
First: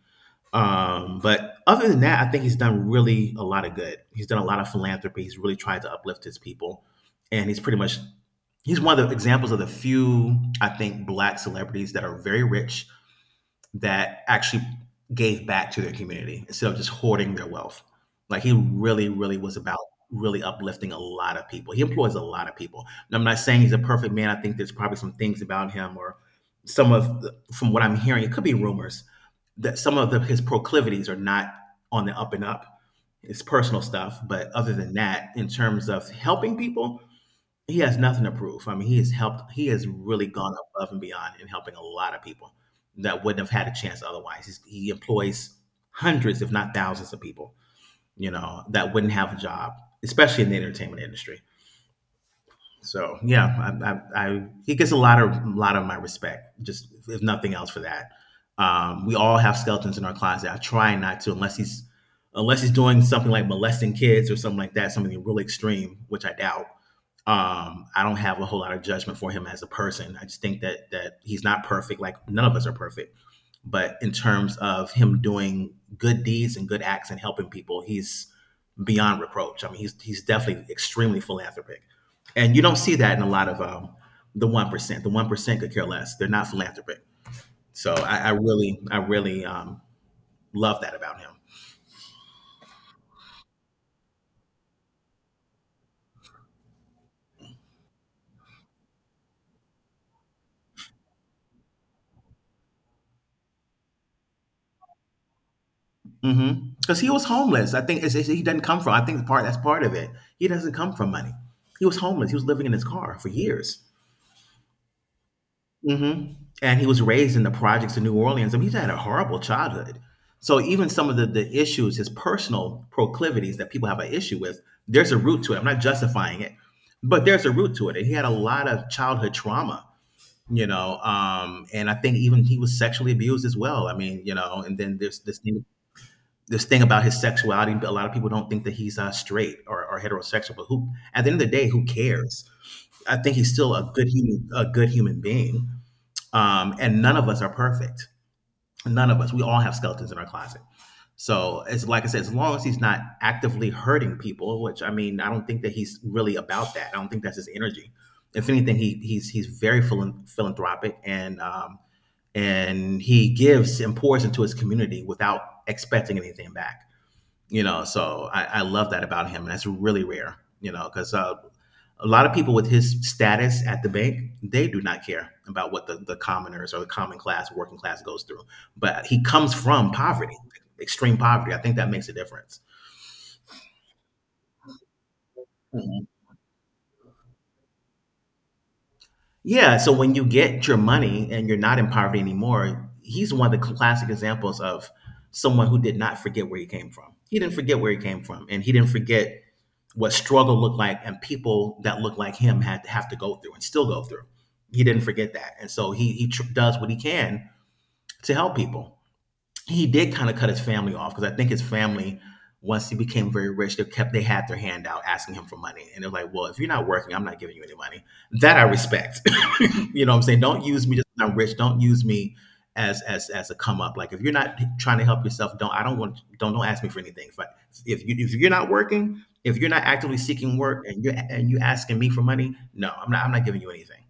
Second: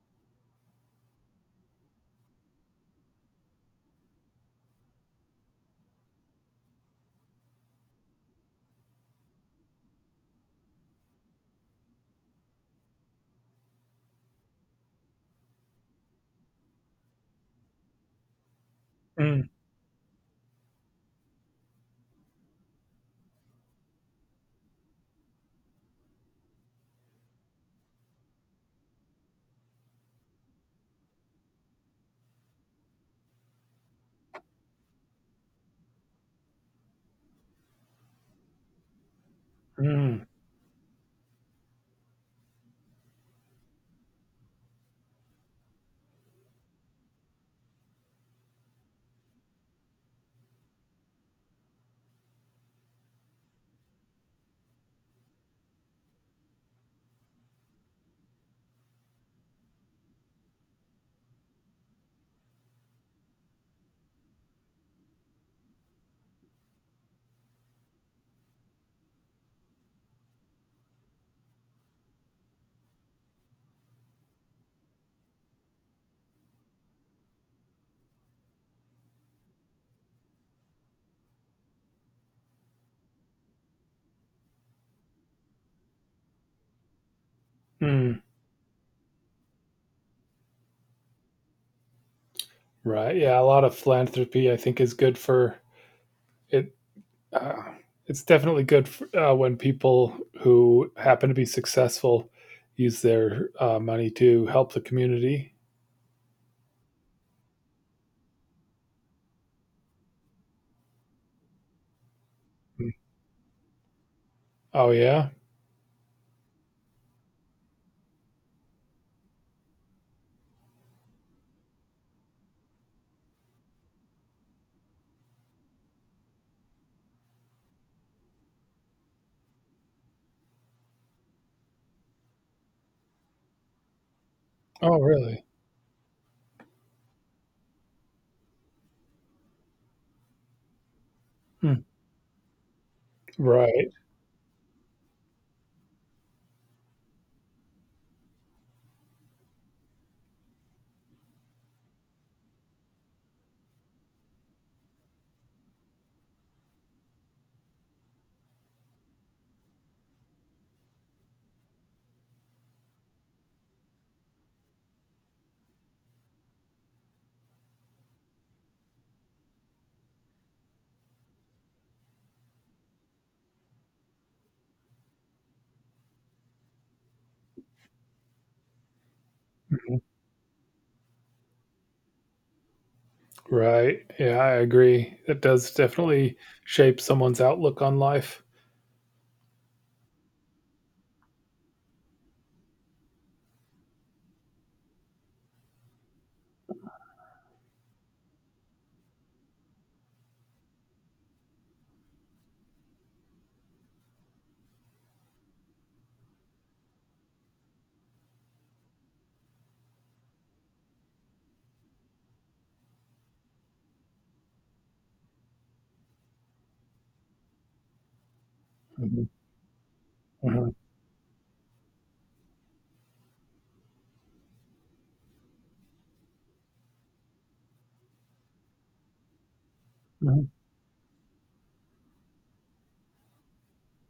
Speaker 2: But other than that, I think he's done really a lot of good. He's done a lot of philanthropy. He's really tried to uplift his people. And he's one of the examples of the few, I think, black celebrities that are very rich that actually gave back to their community instead of just hoarding their wealth. Like he really, really
Speaker 1: Mm.
Speaker 2: was about really uplifting a lot of people. He employs a lot of people. And I'm not saying he's a perfect man. I think there's probably some things about him or some from what I'm hearing, it could be rumors that some his proclivities are not on the up and up. It's personal stuff, but other than that, in terms of helping people, he has nothing to prove. I mean, he has helped. He has
Speaker 1: Mm.
Speaker 2: really gone above and beyond in helping a lot of people that wouldn't have had a chance otherwise. He employs hundreds, if not thousands, of people. You know that wouldn't have a job, especially in the entertainment industry. So yeah, I he gets a lot of my respect, just if nothing else for that. We all have skeletons in our closet. I try not to, unless he's doing something like molesting kids or something like that, something really extreme, which I doubt. I don't have a whole lot of judgment for him as a person. I just think that he's not perfect. Like none of us are perfect, but in terms of him doing good deeds and good acts and helping people, he's beyond reproach. I mean, he's definitely extremely philanthropic, and you don't see that in a lot of the one percent. The one percent could care less; they're not philanthropic.
Speaker 1: Mm.
Speaker 2: I really love that about him
Speaker 1: Right. Yeah, a lot of philanthropy I think is good for it. Uh, it's definitely good for, when people who happen to be successful use their money to help the community.
Speaker 2: because mm-hmm, he was homeless. I think he doesn't come from. I think part that's part of it. He doesn't come from money. He was homeless. He was living in his
Speaker 1: Mm.
Speaker 2: car for years.
Speaker 1: Oh yeah.
Speaker 2: Mhm. And he was raised in the projects in New Orleans. I mean, he's had a horrible childhood. So even some the issues, his personal proclivities that people have an issue with, there's a root to it. I'm not justifying it, but there's a root to it. And he had a lot of childhood trauma, you know. And I think even he was sexually abused as well. I mean, you know, and then
Speaker 1: Oh
Speaker 2: there's
Speaker 1: really?
Speaker 2: this thing about his sexuality. A lot of people don't think that he's straight or heterosexual, but who at the end of the day,
Speaker 1: Hmm.
Speaker 2: who cares? I think he's still
Speaker 1: Right.
Speaker 2: a good human being and none of us are perfect. None of us. We all have skeletons in our closet. So it's like I said, as long as he's not actively hurting people, which I mean, I don't think that he's really about that. I don't think that's his energy. If anything, he's very philanthropic and he gives and pours into his community without expecting anything back, you know. I love that about him, and that's really rare, you know, because a lot of people with his status at the bank, they do not care about what the commoners or the common class working class goes through. But he comes from
Speaker 1: Mhm.
Speaker 2: poverty, extreme poverty. I think that makes a difference.
Speaker 1: Right. Yeah, I agree. It does
Speaker 2: Mhm.
Speaker 1: definitely shape someone's outlook on life.
Speaker 2: Yeah, so when you get your money and you're not in poverty anymore, he's one of the classic examples of someone who did not forget where he came from. He didn't forget where he came from, and he didn't forget what struggle looked like and people that looked like him had to have to go through and still go through. He didn't forget that. And so he does what he can to help people. He did kind of cut his family off because I think his family, once he became very rich, they had their hand out asking him for money, and they're like, "Well, if you're not working, I'm not giving you any money." That I respect.
Speaker 1: Mhm.
Speaker 2: *laughs* You know, what I'm saying, don't
Speaker 1: Mhm.
Speaker 2: use me just 'cause I'm rich. Don't use me as a come up. Like if you're not trying to help yourself, don't I don't want don't ask me for anything. If you're not working, if you're not actively
Speaker 1: Mhm.
Speaker 2: seeking work, and you asking me for money, no, I'm not giving you anything.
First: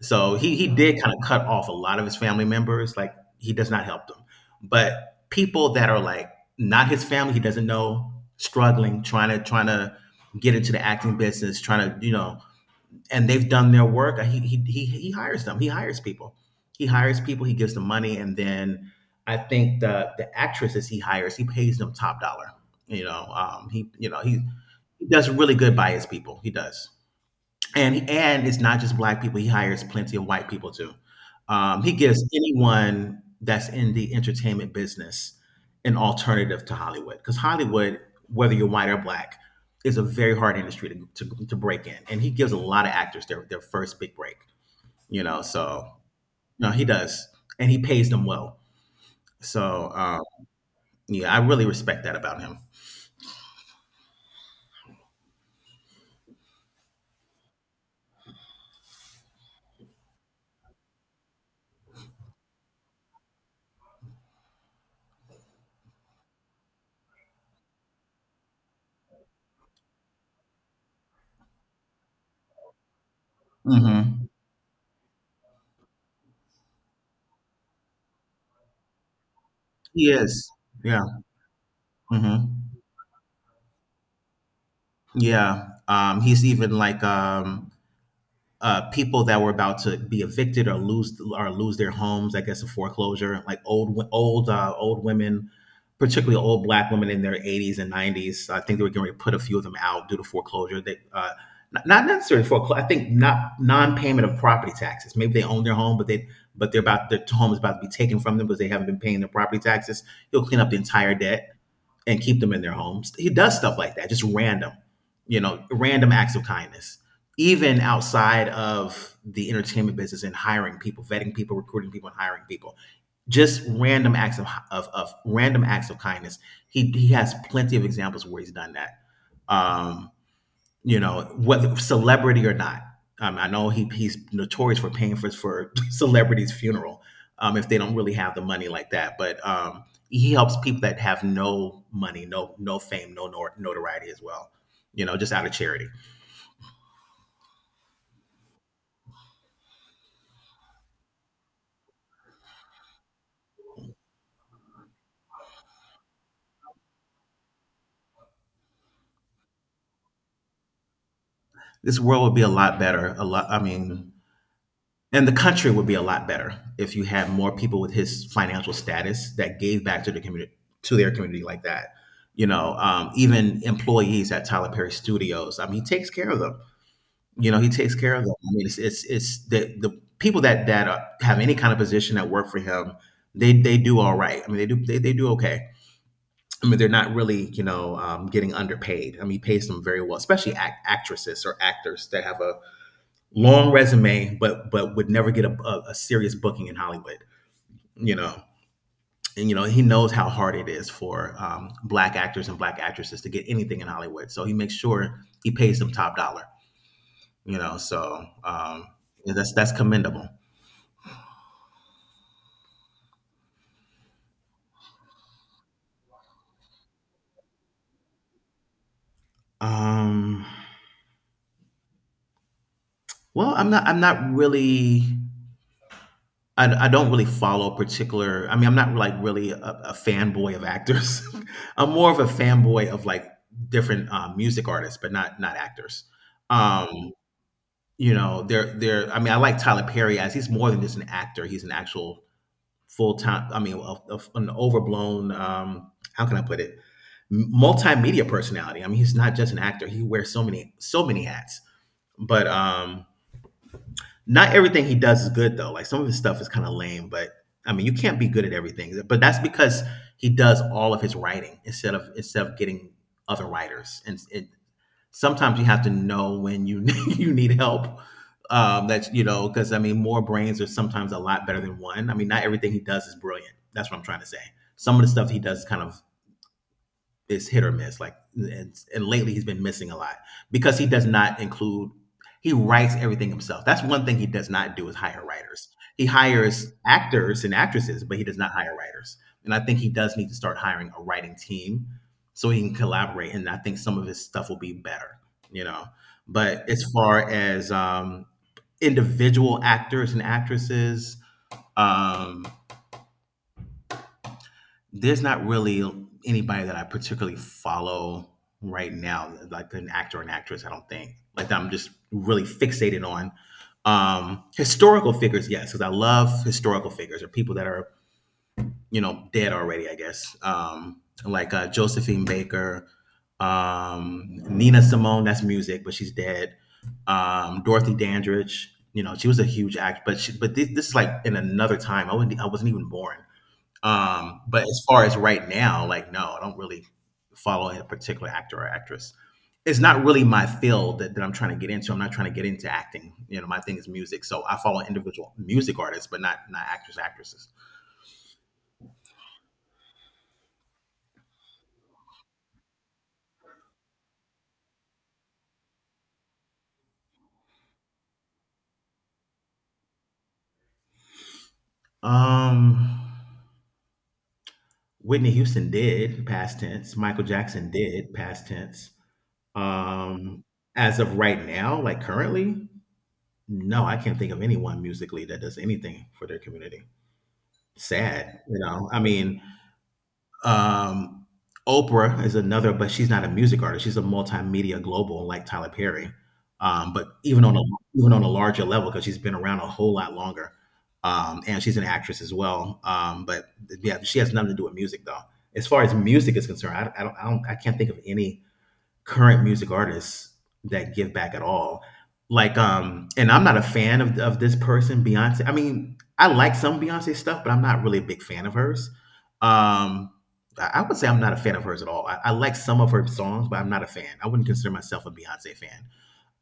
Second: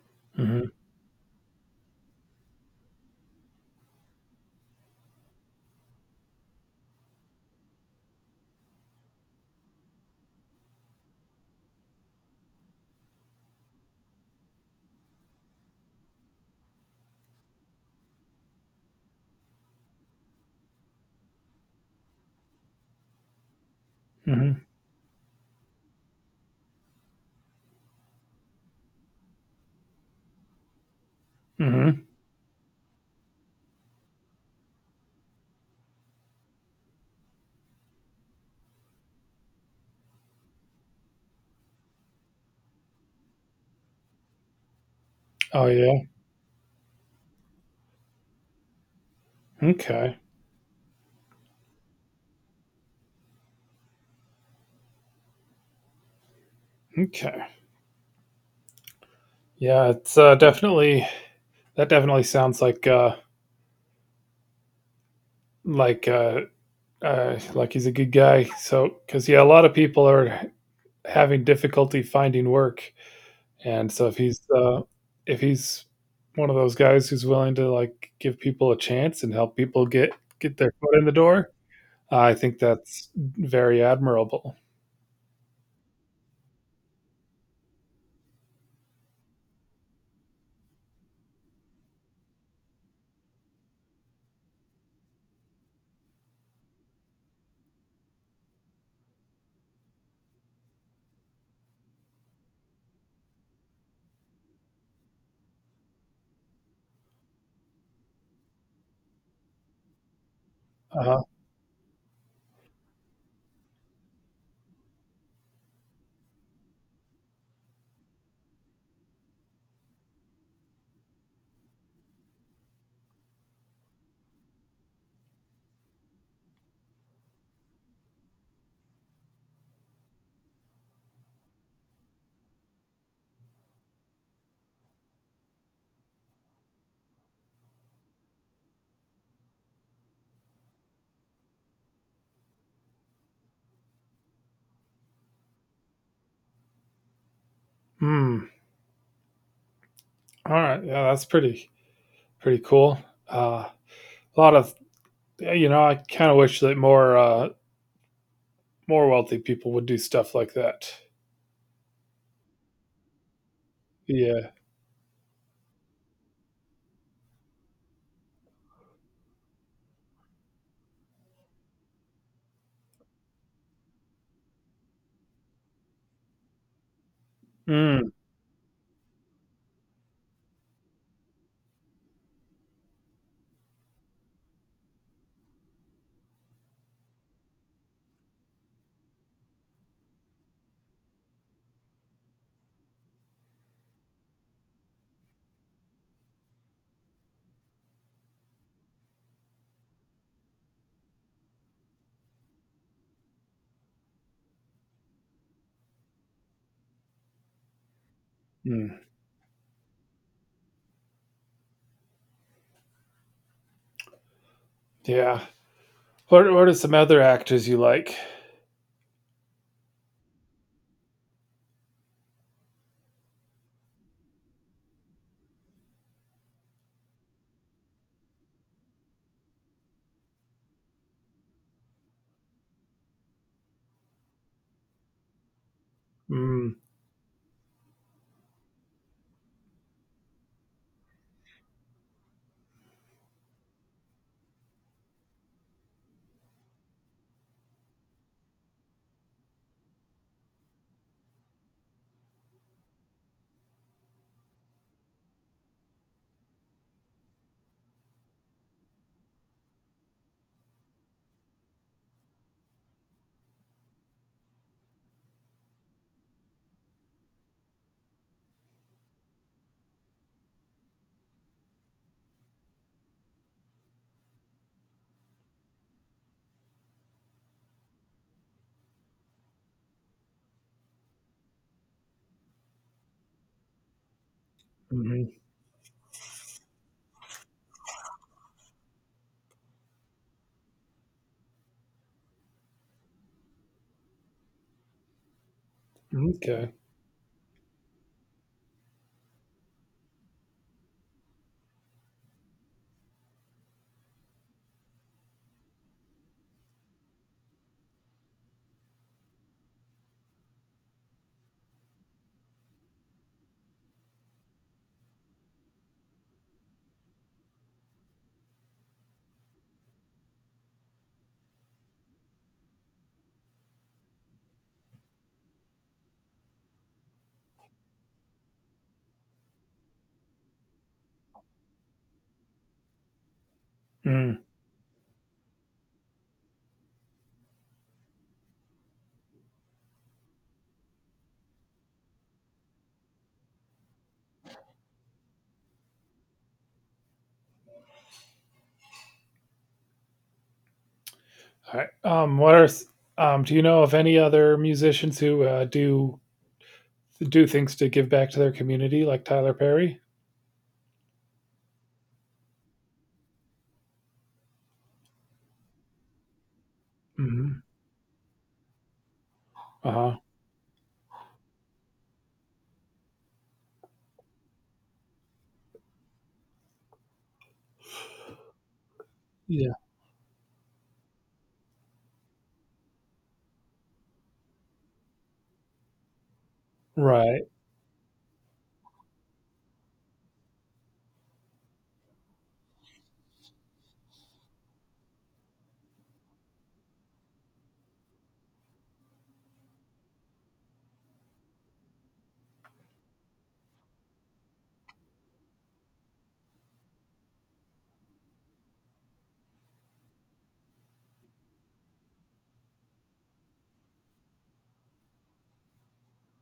Speaker 2: So he
Speaker 1: Mhm.
Speaker 2: did kind of cut off a lot of his family members. Like he does not help them, but people that are like not his family, he doesn't know, struggling, trying to get into the acting business, trying to you know, and they've done their work. He hires them. He hires people. He hires people. He gives them money, and then I think the actresses he hires, he pays them top dollar. You know, he you know he,
Speaker 1: Mhm.
Speaker 2: he does really good by his people. He does, and it's not just black people. He hires plenty of white people too. He
Speaker 1: Mhm.
Speaker 2: gives anyone that's in the entertainment business an alternative to Hollywood, because Hollywood, whether you're white or black, is a very hard industry to break in. And he gives a lot of actors their first big break. You know,
Speaker 1: Oh
Speaker 2: so
Speaker 1: yeah.
Speaker 2: no, he does, and he pays them well. So
Speaker 1: Okay.
Speaker 2: yeah, I really respect that about him.
Speaker 1: Okay. Yeah, it's definitely that definitely sounds like like uh, like he's a good guy. So, because yeah, a lot of people are having difficulty finding work, and so
Speaker 2: Hmm.
Speaker 1: if he's one of those guys who's willing to like give people a chance and help people
Speaker 2: He
Speaker 1: get
Speaker 2: is,
Speaker 1: get their foot
Speaker 2: yeah.
Speaker 1: in the door, I think
Speaker 2: Hmm.
Speaker 1: that's very admirable.
Speaker 2: Yeah. He's even like people that were about to be evicted or lose their homes, I guess, a foreclosure, like old women, particularly old black women in their 80s and 90s. I think they were going to put a few of them out due to foreclosure. Not necessarily foreclosure. I think not non-payment of property taxes. Maybe they own their home, but they but they're about their home is about to be taken from them because they haven't been paying their property taxes. You'll clean up the entire
Speaker 1: Uh,
Speaker 2: debt and keep them in their homes. He does stuff like that, just random, random acts of kindness. Even outside of the entertainment business and hiring people, vetting people, recruiting people, and hiring people, just random acts of kindness. He has plenty of examples where he's done that. Um, you know, whether celebrity or not. I know he's notorious for paying for *laughs* celebrities' funeral, if they don't really have the money like that. But he helps people that have no money, no fame, no notoriety as well. You know, just out of charity.
Speaker 1: hmm. All right. Yeah, that's pretty cool. Uh, a lot of you know, I kind of wish that more more wealthy people would do stuff like that.
Speaker 2: This world would be a lot better. A lot. I mean,
Speaker 1: Yeah.
Speaker 2: and the country would be a lot better if you had more people with his financial status that gave back to the community, to their community like that. You know, even employees at Tyler Perry Studios. I mean, he takes care of them. You know, he takes
Speaker 1: Mm,
Speaker 2: care of them. I mean, it's the people that have any kind of position that work for him, they do all right. I mean, they do okay. I mean, they're not really getting underpaid. I mean, he pays them very well, especially actresses or actors that have a long resume, but would never get a serious booking in Hollywood. You know, and he knows how hard it is for black actors and black actresses to get anything in Hollywood. So he makes sure he pays them top dollar. You know, so
Speaker 1: mm.
Speaker 2: yeah, that's commendable.
Speaker 1: Yeah. What are some other actors you like?
Speaker 2: um well, I'm not really. I don't really follow particular, I mean, I'm not like really a fanboy of actors. *laughs* I'm more of a fanboy of like different, music artists, but not actors.
Speaker 1: Mm,
Speaker 2: um you know, they're I mean, I like Tyler Perry, as he's more than just an actor, he's an actual full time. I mean, an overblown. How can I put it? Multimedia personality. I mean, he's not just an actor. He wears so many, so many hats. But not everything he does is good though. Like some of his stuff is kind of lame. But I mean, you can't be good at everything. But that's because he does all of his writing instead of getting other writers, and sometimes you have to know when you *laughs* you need help. That's, because, I mean, more brains are sometimes a lot better than one. I mean, not everything he does is brilliant. That's what I'm trying to say. Some of the stuff he does is kind of, is hit or miss. Like, and lately he's been missing a lot, because he does not include, he writes everything himself. That's one thing he does not do, is hire
Speaker 1: hmm.
Speaker 2: writers. He hires actors and actresses, but he does not hire writers. And I think he does need to start hiring a writing team, so he can collaborate. And I think some of his stuff will be better, you know. But
Speaker 1: Okay.
Speaker 2: as far as individual actors and actresses, um, there's not really anybody that I particularly follow right now, like an actor or an actress, I don't think. Like that I'm just really fixated on. Historical figures, yes, because I love historical figures, or people that are, dead already, I guess. Like Josephine Baker, Nina Simone, that's music, but she's dead. Dorothy Dandridge, you know, she was a huge act, but this is like in another time. I wasn't even born.
Speaker 1: Mm.
Speaker 2: But as far as right now, like, no, I don't really follow a particular actor or actress. It's not really my field that I'm trying to get into. I'm not trying to get into acting. You know, my thing is music. So I follow individual music artists, but not actors, actresses.
Speaker 1: All right. What are Do you know of any other musicians who do things to give back to their community, like Tyler Perry?
Speaker 2: Um Whitney Houston did, past tense. Michael
Speaker 1: Hmm.
Speaker 2: Jackson did, past tense.
Speaker 1: Uh huh.
Speaker 2: Um as of right now, like, currently, no, I can't think of anyone musically that does anything for their community. Sad, you know. I mean,
Speaker 1: Yeah.
Speaker 2: Um, Oprah is another, but she's not a music artist. She's a multimedia global like Tyler Perry. But even
Speaker 1: Right.
Speaker 2: on a, larger level, because she's been around a whole lot longer, and she's an actress as well. But yeah, she has nothing to do with music though. As far as music is concerned, I can't think of any current music artists that give back at all. Like, and I'm not a fan of this person, Beyonce. I mean, I like some Beyonce stuff, but I'm not really a big fan of hers. Um, I would say I'm not a fan of hers at all. I like some of her songs, but I'm not a fan. I wouldn't consider myself a Beyonce fan.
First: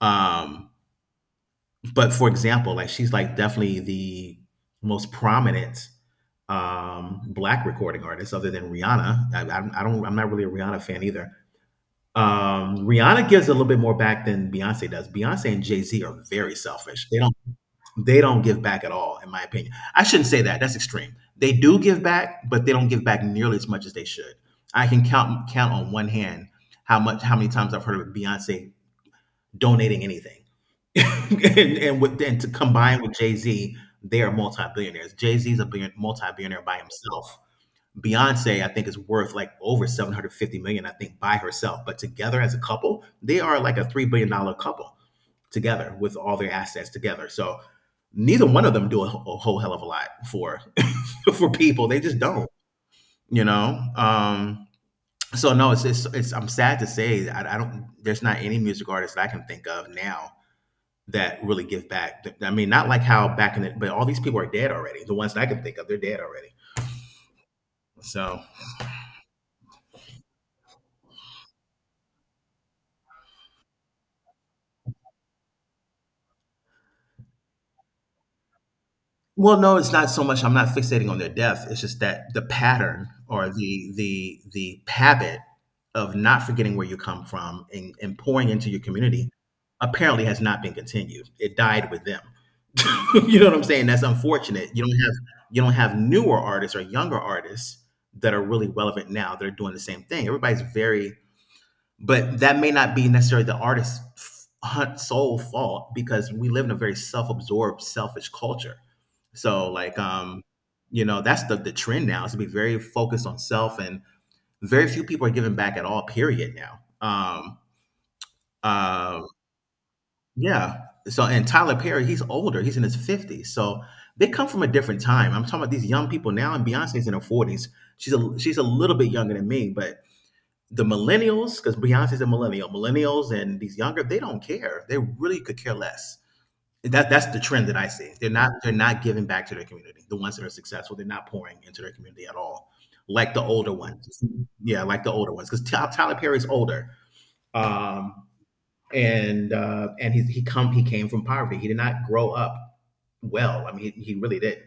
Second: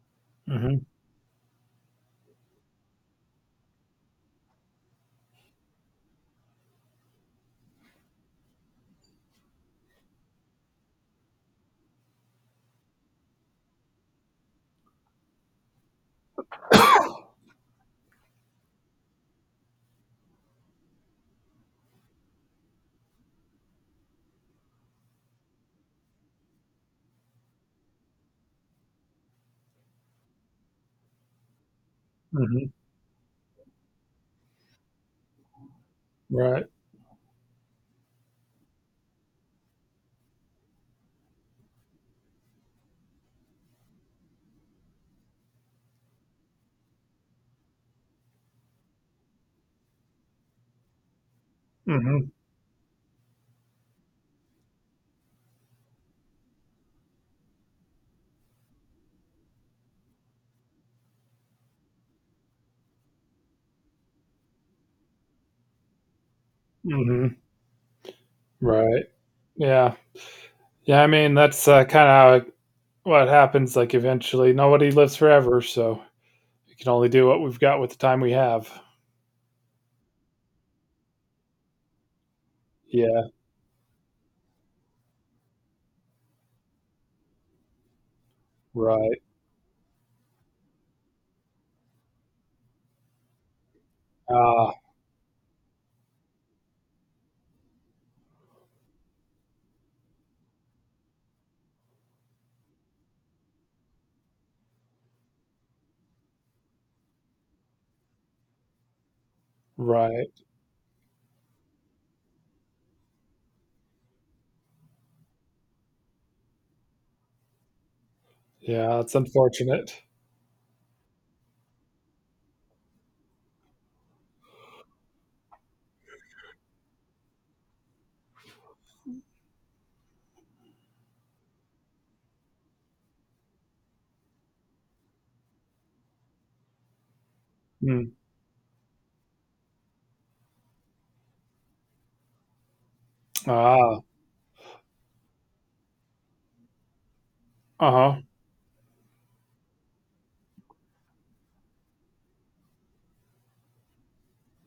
Speaker 2: Um,
Speaker 1: Hmm.
Speaker 2: but for example, like, she's like definitely the most prominent, black recording artist other than Rihanna. I don't. I'm not really a Rihanna fan either. Rihanna gives a little bit more back than Beyonce does. Beyonce and Jay Z are very selfish. They don't give back at all, in my opinion. I shouldn't say that. That's extreme. They do give back, but they don't give back nearly as much as they should. I can count on one hand how many times I've heard of Beyonce donating anything, *laughs* and, with, and to
Speaker 1: Hmm.
Speaker 2: combine with Jay Z, they are multi billionaires. Jay Z is a multi billionaire
Speaker 1: Right.
Speaker 2: by himself. Beyonce, I think, is worth like over 750 million dollars, I think, by herself. But together as a couple, they are like a three billion dollar couple, together with all their assets together. So neither one of them do a whole hell of a lot for *laughs* for people. They just
Speaker 1: Hmm.
Speaker 2: don't, you know. So no, it's I'm sad to say, I don't. There's not any music artist I can think of now that really give back. I mean, not like how but all these people are dead already. The ones that I can think of, they're dead already.
Speaker 1: Hmm.
Speaker 2: So,
Speaker 1: Right. Yeah. Yeah. I mean, that's kind of what happens. Like, eventually, nobody lives forever, so we can only do what we've got with the time we have.
Speaker 2: well, no, it's not so much. I'm not fixating on their death. It's just that the pattern,
Speaker 1: Yeah.
Speaker 2: or the habit of not forgetting where you come from, and pouring into your
Speaker 1: Right.
Speaker 2: community, apparently has not been continued. It died with them. *laughs* You know what I'm saying? That's unfortunate.
Speaker 1: Ah.
Speaker 2: You don't have newer artists or younger artists that are really relevant now that are doing the same thing. Everybody's very, but that may not be necessarily the artist's sole fault, because we live in a very self-absorbed, selfish culture, so like,
Speaker 1: Right.
Speaker 2: you know, that's the trend now, is to be very focused on self, and very few people are giving back at all, period now.
Speaker 1: Yeah, it's
Speaker 2: Uh,
Speaker 1: unfortunate.
Speaker 2: yeah, so, and Tyler Perry, he's older, he's in his 50s, so they come from a different time. I'm talking about these young people now, and Beyonce's in her 40s. She's a she's a little bit younger than me, but the millennials, because Beyonce's a millennial, millennials and these younger, they don't care. They really could care less. That's the trend that I
Speaker 1: Mm.
Speaker 2: see. They're not giving back to their community. The ones that are successful, they're not pouring into their community at all. Like the older
Speaker 1: Ah,
Speaker 2: ones, yeah, like the older ones. Because Tyler Perry's older, um,
Speaker 1: uh-huh.
Speaker 2: and he came from poverty. He did not grow up well. I mean, he really did.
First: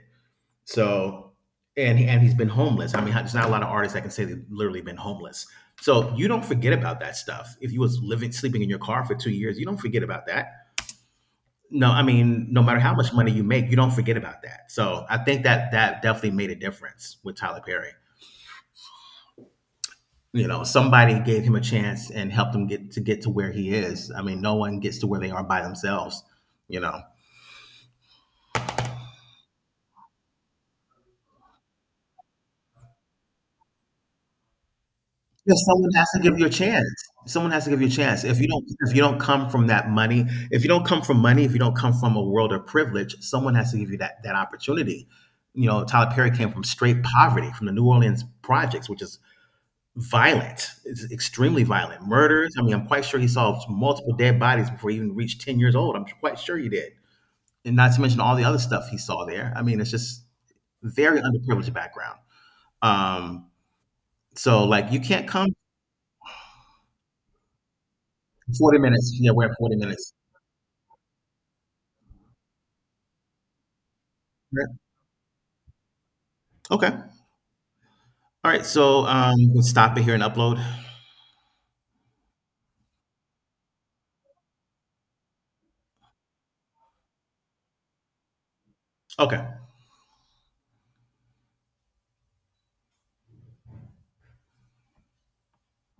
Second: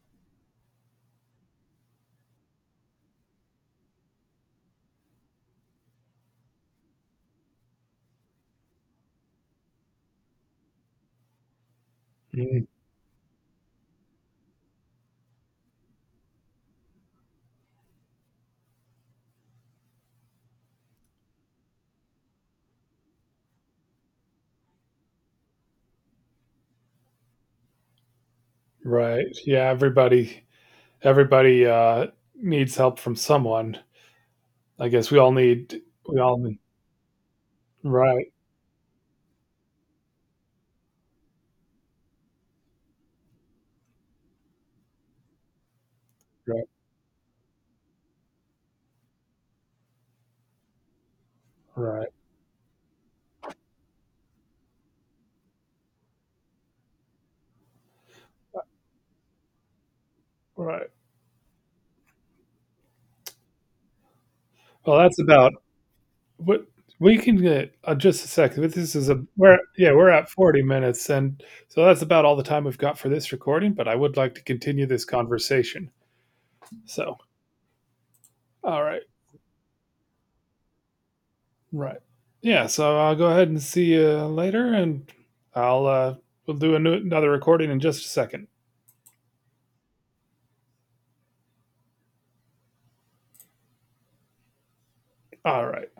Speaker 2: So, and he's been homeless. I mean, there's not a lot of artists that can say they've literally been homeless. So you don't forget about that stuff. If you was living sleeping in your car for 2 years, you don't forget about that. No, I mean, no
Speaker 1: Mm,
Speaker 2: matter how much money you make, you don't forget about that. So I think that that definitely made a difference with Tyler Perry. You know, somebody gave him a chance and helped him get to where he is. I mean, no one gets to where they are by themselves. You know.
Speaker 1: right. Yeah, everybody needs help from someone. I guess
Speaker 2: Yeah, someone has
Speaker 1: we
Speaker 2: to
Speaker 1: all
Speaker 2: give you a
Speaker 1: need
Speaker 2: chance. Someone has to give you a chance.
Speaker 1: right,
Speaker 2: If you don't come from that money, if you don't come from money, if you don't come from a world of privilege, someone has to give you that opportunity. You know, Tyler Perry came from
Speaker 1: right,
Speaker 2: straight poverty, from the New Orleans projects, which is violent. It's extremely violent.
Speaker 1: right,
Speaker 2: Murders. I mean, I'm quite sure he saw multiple dead bodies before he even reached 10 years old. I'm quite sure he did. And not to mention all the other stuff he saw there. I mean, it's just
Speaker 1: right.
Speaker 2: very underprivileged background. Um, so like
Speaker 1: Well,
Speaker 2: you
Speaker 1: that's
Speaker 2: can't
Speaker 1: about
Speaker 2: come.
Speaker 1: what we can get just a second, but
Speaker 2: 40
Speaker 1: this is
Speaker 2: minutes.
Speaker 1: a
Speaker 2: Yeah, we're at
Speaker 1: we're
Speaker 2: 40
Speaker 1: yeah, we're
Speaker 2: minutes.
Speaker 1: at 40 minutes, and so that's about all the time we've got for this recording, but I would like to
Speaker 2: Yeah.
Speaker 1: continue this conversation.
Speaker 2: Okay.
Speaker 1: So,
Speaker 2: All right.
Speaker 1: all right.
Speaker 2: So we'll stop it here and upload.
Speaker 1: Right. Yeah. So I'll go ahead and see you later, and I'll we'll do another recording in just a second.
Speaker 2: Okay.
Speaker 1: All right.